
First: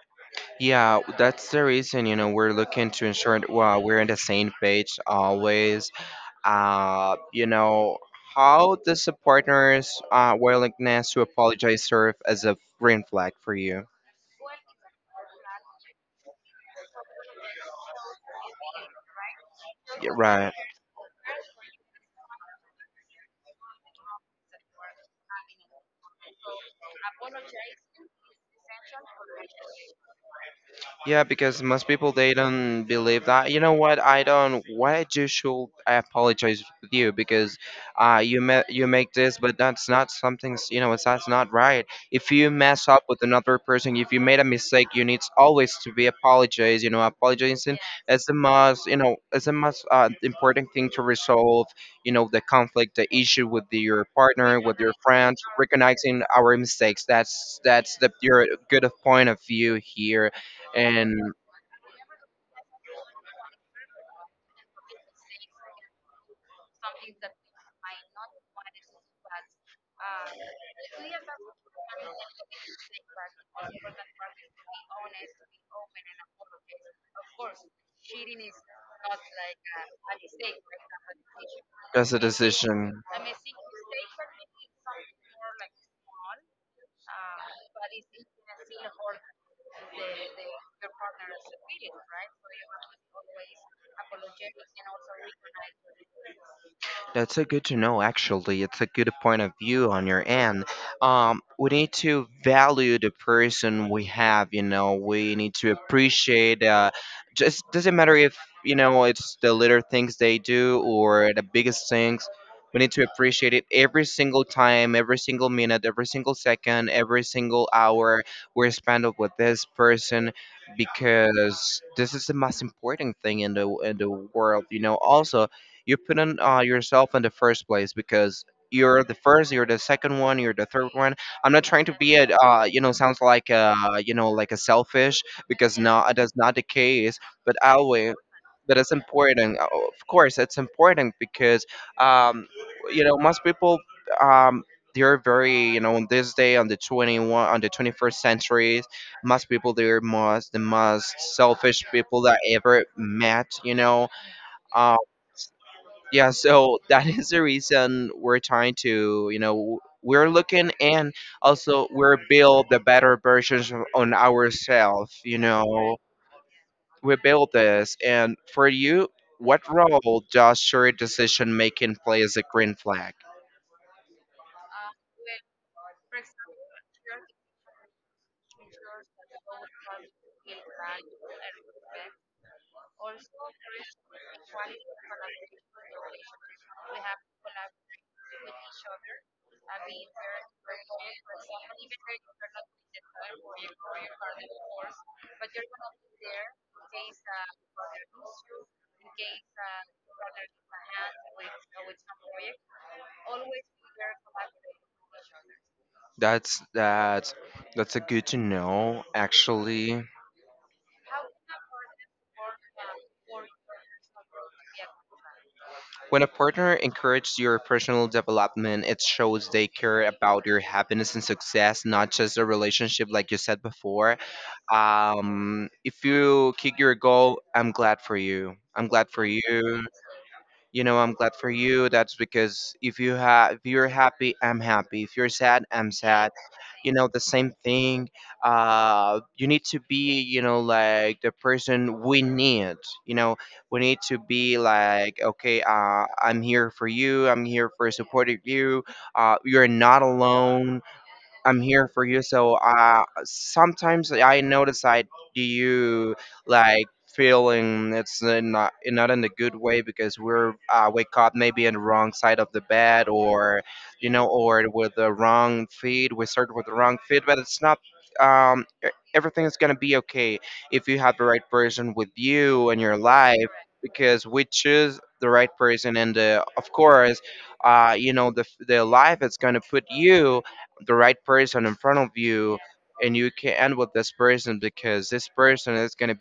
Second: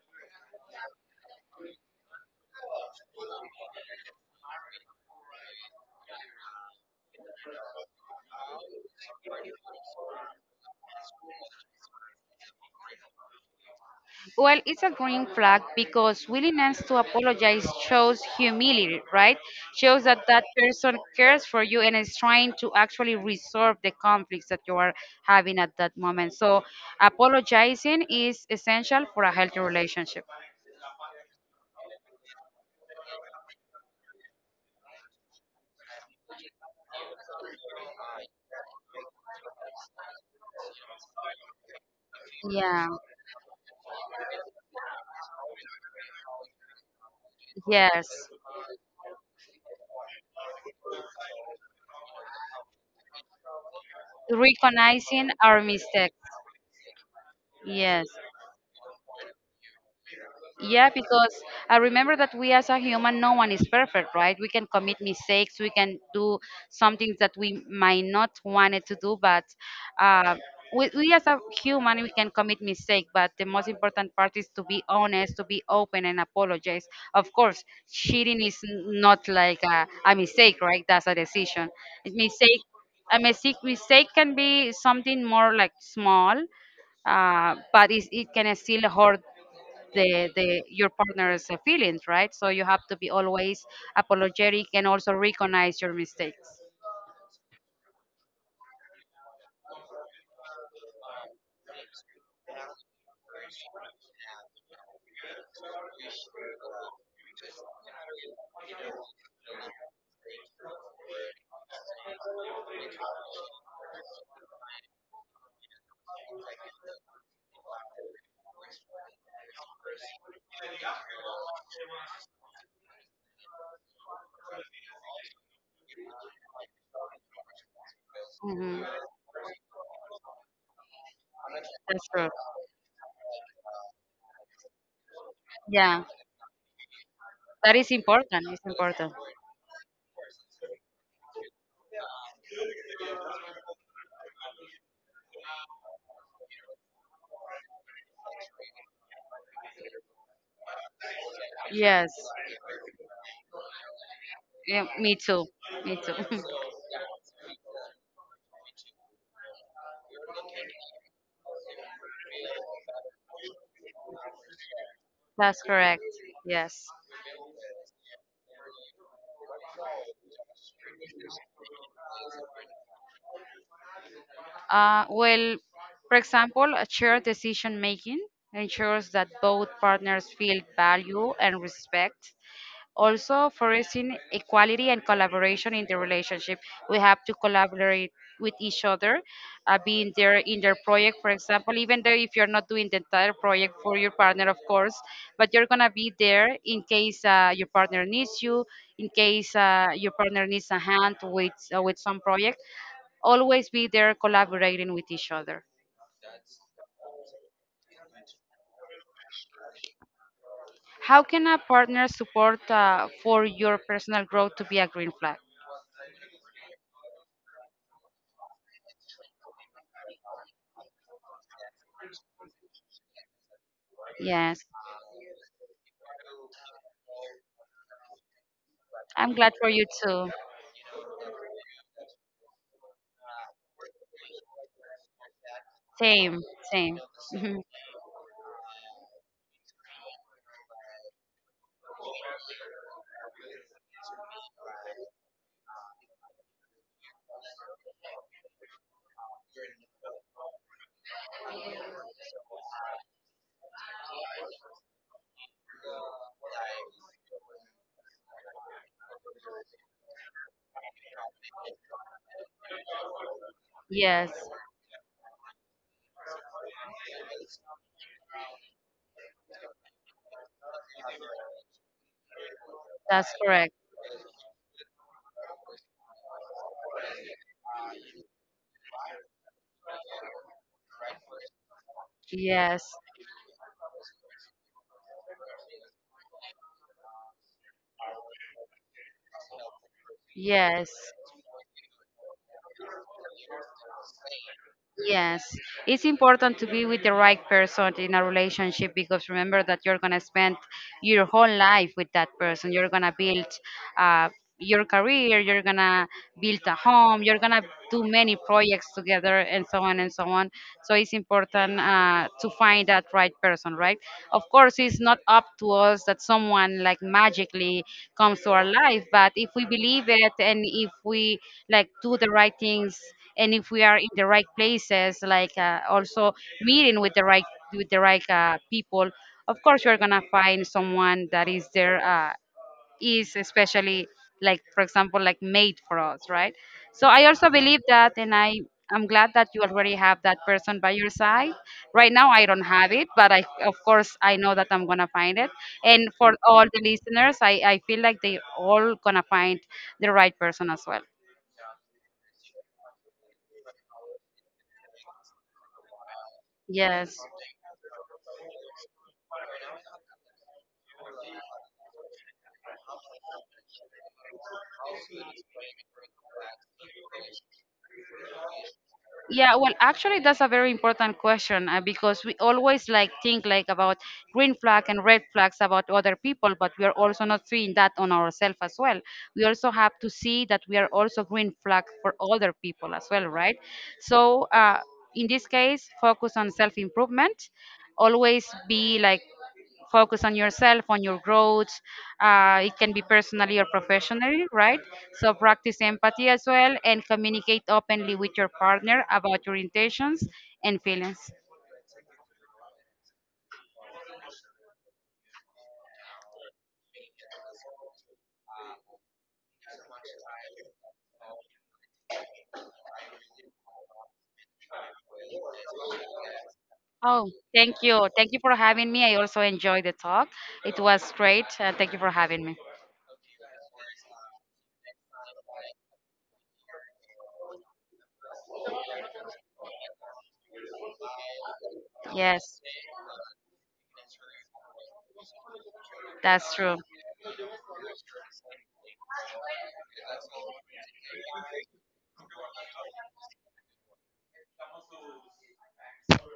Speaker 1: Yeah, that's the reason, you know, we're looking to ensure that wow, we're on the same page always. You know, how does a partner's willingness to apologize serve as a green flag for you?
Speaker 2: Well, it's a green flag because willingness to apologize shows humility, right? Shows
Speaker 1: Yeah,
Speaker 2: that that
Speaker 1: right.
Speaker 2: person cares for you and is trying to actually resolve the conflicts that you are having at that moment. So, apologizing is essential for a healthy relationship.
Speaker 1: Yeah, because most people they don't believe that. You know what? I don't. What I do should I apologize with you because, you you make this, but that's not something. You know, it's that's not right. If you
Speaker 2: Yeah.
Speaker 1: mess up with another person, if you made a mistake, you need always to be apologized. You know, apologizing
Speaker 2: Yes.
Speaker 1: is the most. You know, is the most important thing to resolve. You know, the conflict, the issue with your partner, with your
Speaker 2: Recognizing
Speaker 1: friends.
Speaker 2: our mistakes.
Speaker 1: Recognizing our mistakes. That's
Speaker 2: Yes.
Speaker 1: the your good of point of view here,
Speaker 2: Yeah,
Speaker 1: and
Speaker 2: because I remember that we as a human, no one is perfect, right? We can commit mistakes, we can do some things that we might not wanted to do, but uh, we as a human, we can commit mistake. But the most important part is to be honest, to be open, and apologize. Of course, cheating is not like a mistake, right? That's a decision.
Speaker 1: that's
Speaker 2: It's
Speaker 1: a
Speaker 2: mistake,
Speaker 1: decision.
Speaker 2: a mistake, mistake can be something more like small, but it can still hurt the your partner's feelings, right? So you have to be always apologetic and also recognize your mistakes.
Speaker 1: That's a good to know, actually. It's a good point of view on your end. We need to value the person we have, you know, we need to appreciate, just doesn't matter if, you know, it's the little things they do or the biggest things. We need to appreciate it every single time, every single minute, every single second, every single hour we're spent with this person because this is the most important thing in the world, you know. Also, you put on yourself in the first place because
Speaker 2: Hmm.
Speaker 1: you're the first, you're the second one, you're the third one. I'm not trying to
Speaker 2: That's
Speaker 1: be a,
Speaker 2: true.
Speaker 1: you know, sounds like a, you know, like a selfish, because
Speaker 2: Yeah,
Speaker 1: no, that's not the case. But
Speaker 2: that is
Speaker 1: always,
Speaker 2: important. It's
Speaker 1: but it's
Speaker 2: important.
Speaker 1: important. Of course, it's important because, um, you know, most people, um, they're very, you know, on this day on the 21, on the 21st century, most people they're most the most selfish
Speaker 2: Yes.
Speaker 1: people that I ever met. You know,
Speaker 2: Yeah,
Speaker 1: um,
Speaker 2: me too. Me too.
Speaker 1: yeah, so that is the reason we're trying to, you know, we're looking, and also we're build the better versions on ourselves, you
Speaker 2: That's
Speaker 1: know,
Speaker 2: correct. Yes.
Speaker 1: we build this. And for you, what role does your decision making play as a green flag?
Speaker 2: Well, for example, a shared decision making ensures that both partners feel value and respect. Also, fostering equality and collaboration in the relationship. We have to collaborate with each other, being there in their project, for example, even though if you're not doing the entire project for your partner, of course, but you're gonna be there in case your partner needs you, in case your partner needs a hand with some project. Always be there collaborating with each other.
Speaker 1: That's that. That's a good to know, actually.
Speaker 2: How can a partner support for your personal growth to be a green flag?
Speaker 1: When a partner encourages your personal development, it shows they care about your happiness and success, not just a relationship, like you said before.
Speaker 2: Yes,
Speaker 1: If you kick your goal, I'm glad for you. I'm glad for
Speaker 2: I'm glad for you
Speaker 1: you.
Speaker 2: too.
Speaker 1: You know, I'm glad for you. That's because if you have, if you're happy, I'm happy. If you're sad, I'm sad.
Speaker 2: Same,
Speaker 1: You
Speaker 2: same.
Speaker 1: know, the same thing. You need to be, you know, like the person we need. You know, we need to be like, okay, I'm here for you. I'm here for supporting you. You're not alone, I'm here for you. So sometimes I notice I do you like feeling it's not in a good way because we're wake up maybe in the wrong side of the bed, or you know,
Speaker 2: Yes,
Speaker 1: or with the wrong feet. We start with the wrong feet, but it's not. Um, e- Everything is gonna be okay if you have the right person with you in your
Speaker 2: that's
Speaker 1: life,
Speaker 2: correct.
Speaker 1: because we choose the right person, and the, of course you know the life is going to put you the right person in front of you,
Speaker 2: Yes,
Speaker 1: and you can end with this person because this person is going to
Speaker 2: yes. Yes, it's important to be with the right person in a relationship, because remember that you're gonna spend your whole life with that person. You're gonna build uh, your career. You're gonna build a home. You're gonna do many projects together, and so on and so on. So it's important to find that right person, right? Of course, it's not up to us that someone like magically comes to our life, but if we believe it, and if we like do the right things, and if we are in the right places, like also meeting with the right, with the right people, of course you're gonna find someone that is there, is especially like, for example, like made for us, right? So I also believe that, and I'm glad that you already have that person by your side. Right now I don't have it, but I, of course, I know that I'm gonna find it, and for all the listeners, I feel like they all gonna find the right person as well. Yes. Yeah, well, actually, that's a very important question because we always like think like about green flag and red flags about other people, but we are also not seeing that on ourselves as well. We also have to see that we are also green flag for other people as well, right? So, in this case, focus on self improvement. Always be like focus on yourself, on your growth. It can be personally or professionally, right? So practice empathy as well, and communicate openly with your partner about your intentions and feelings. Oh, thank you. Thank you for having me. I also enjoyed the talk. It was great. Thank you for having me. Yes, that's true.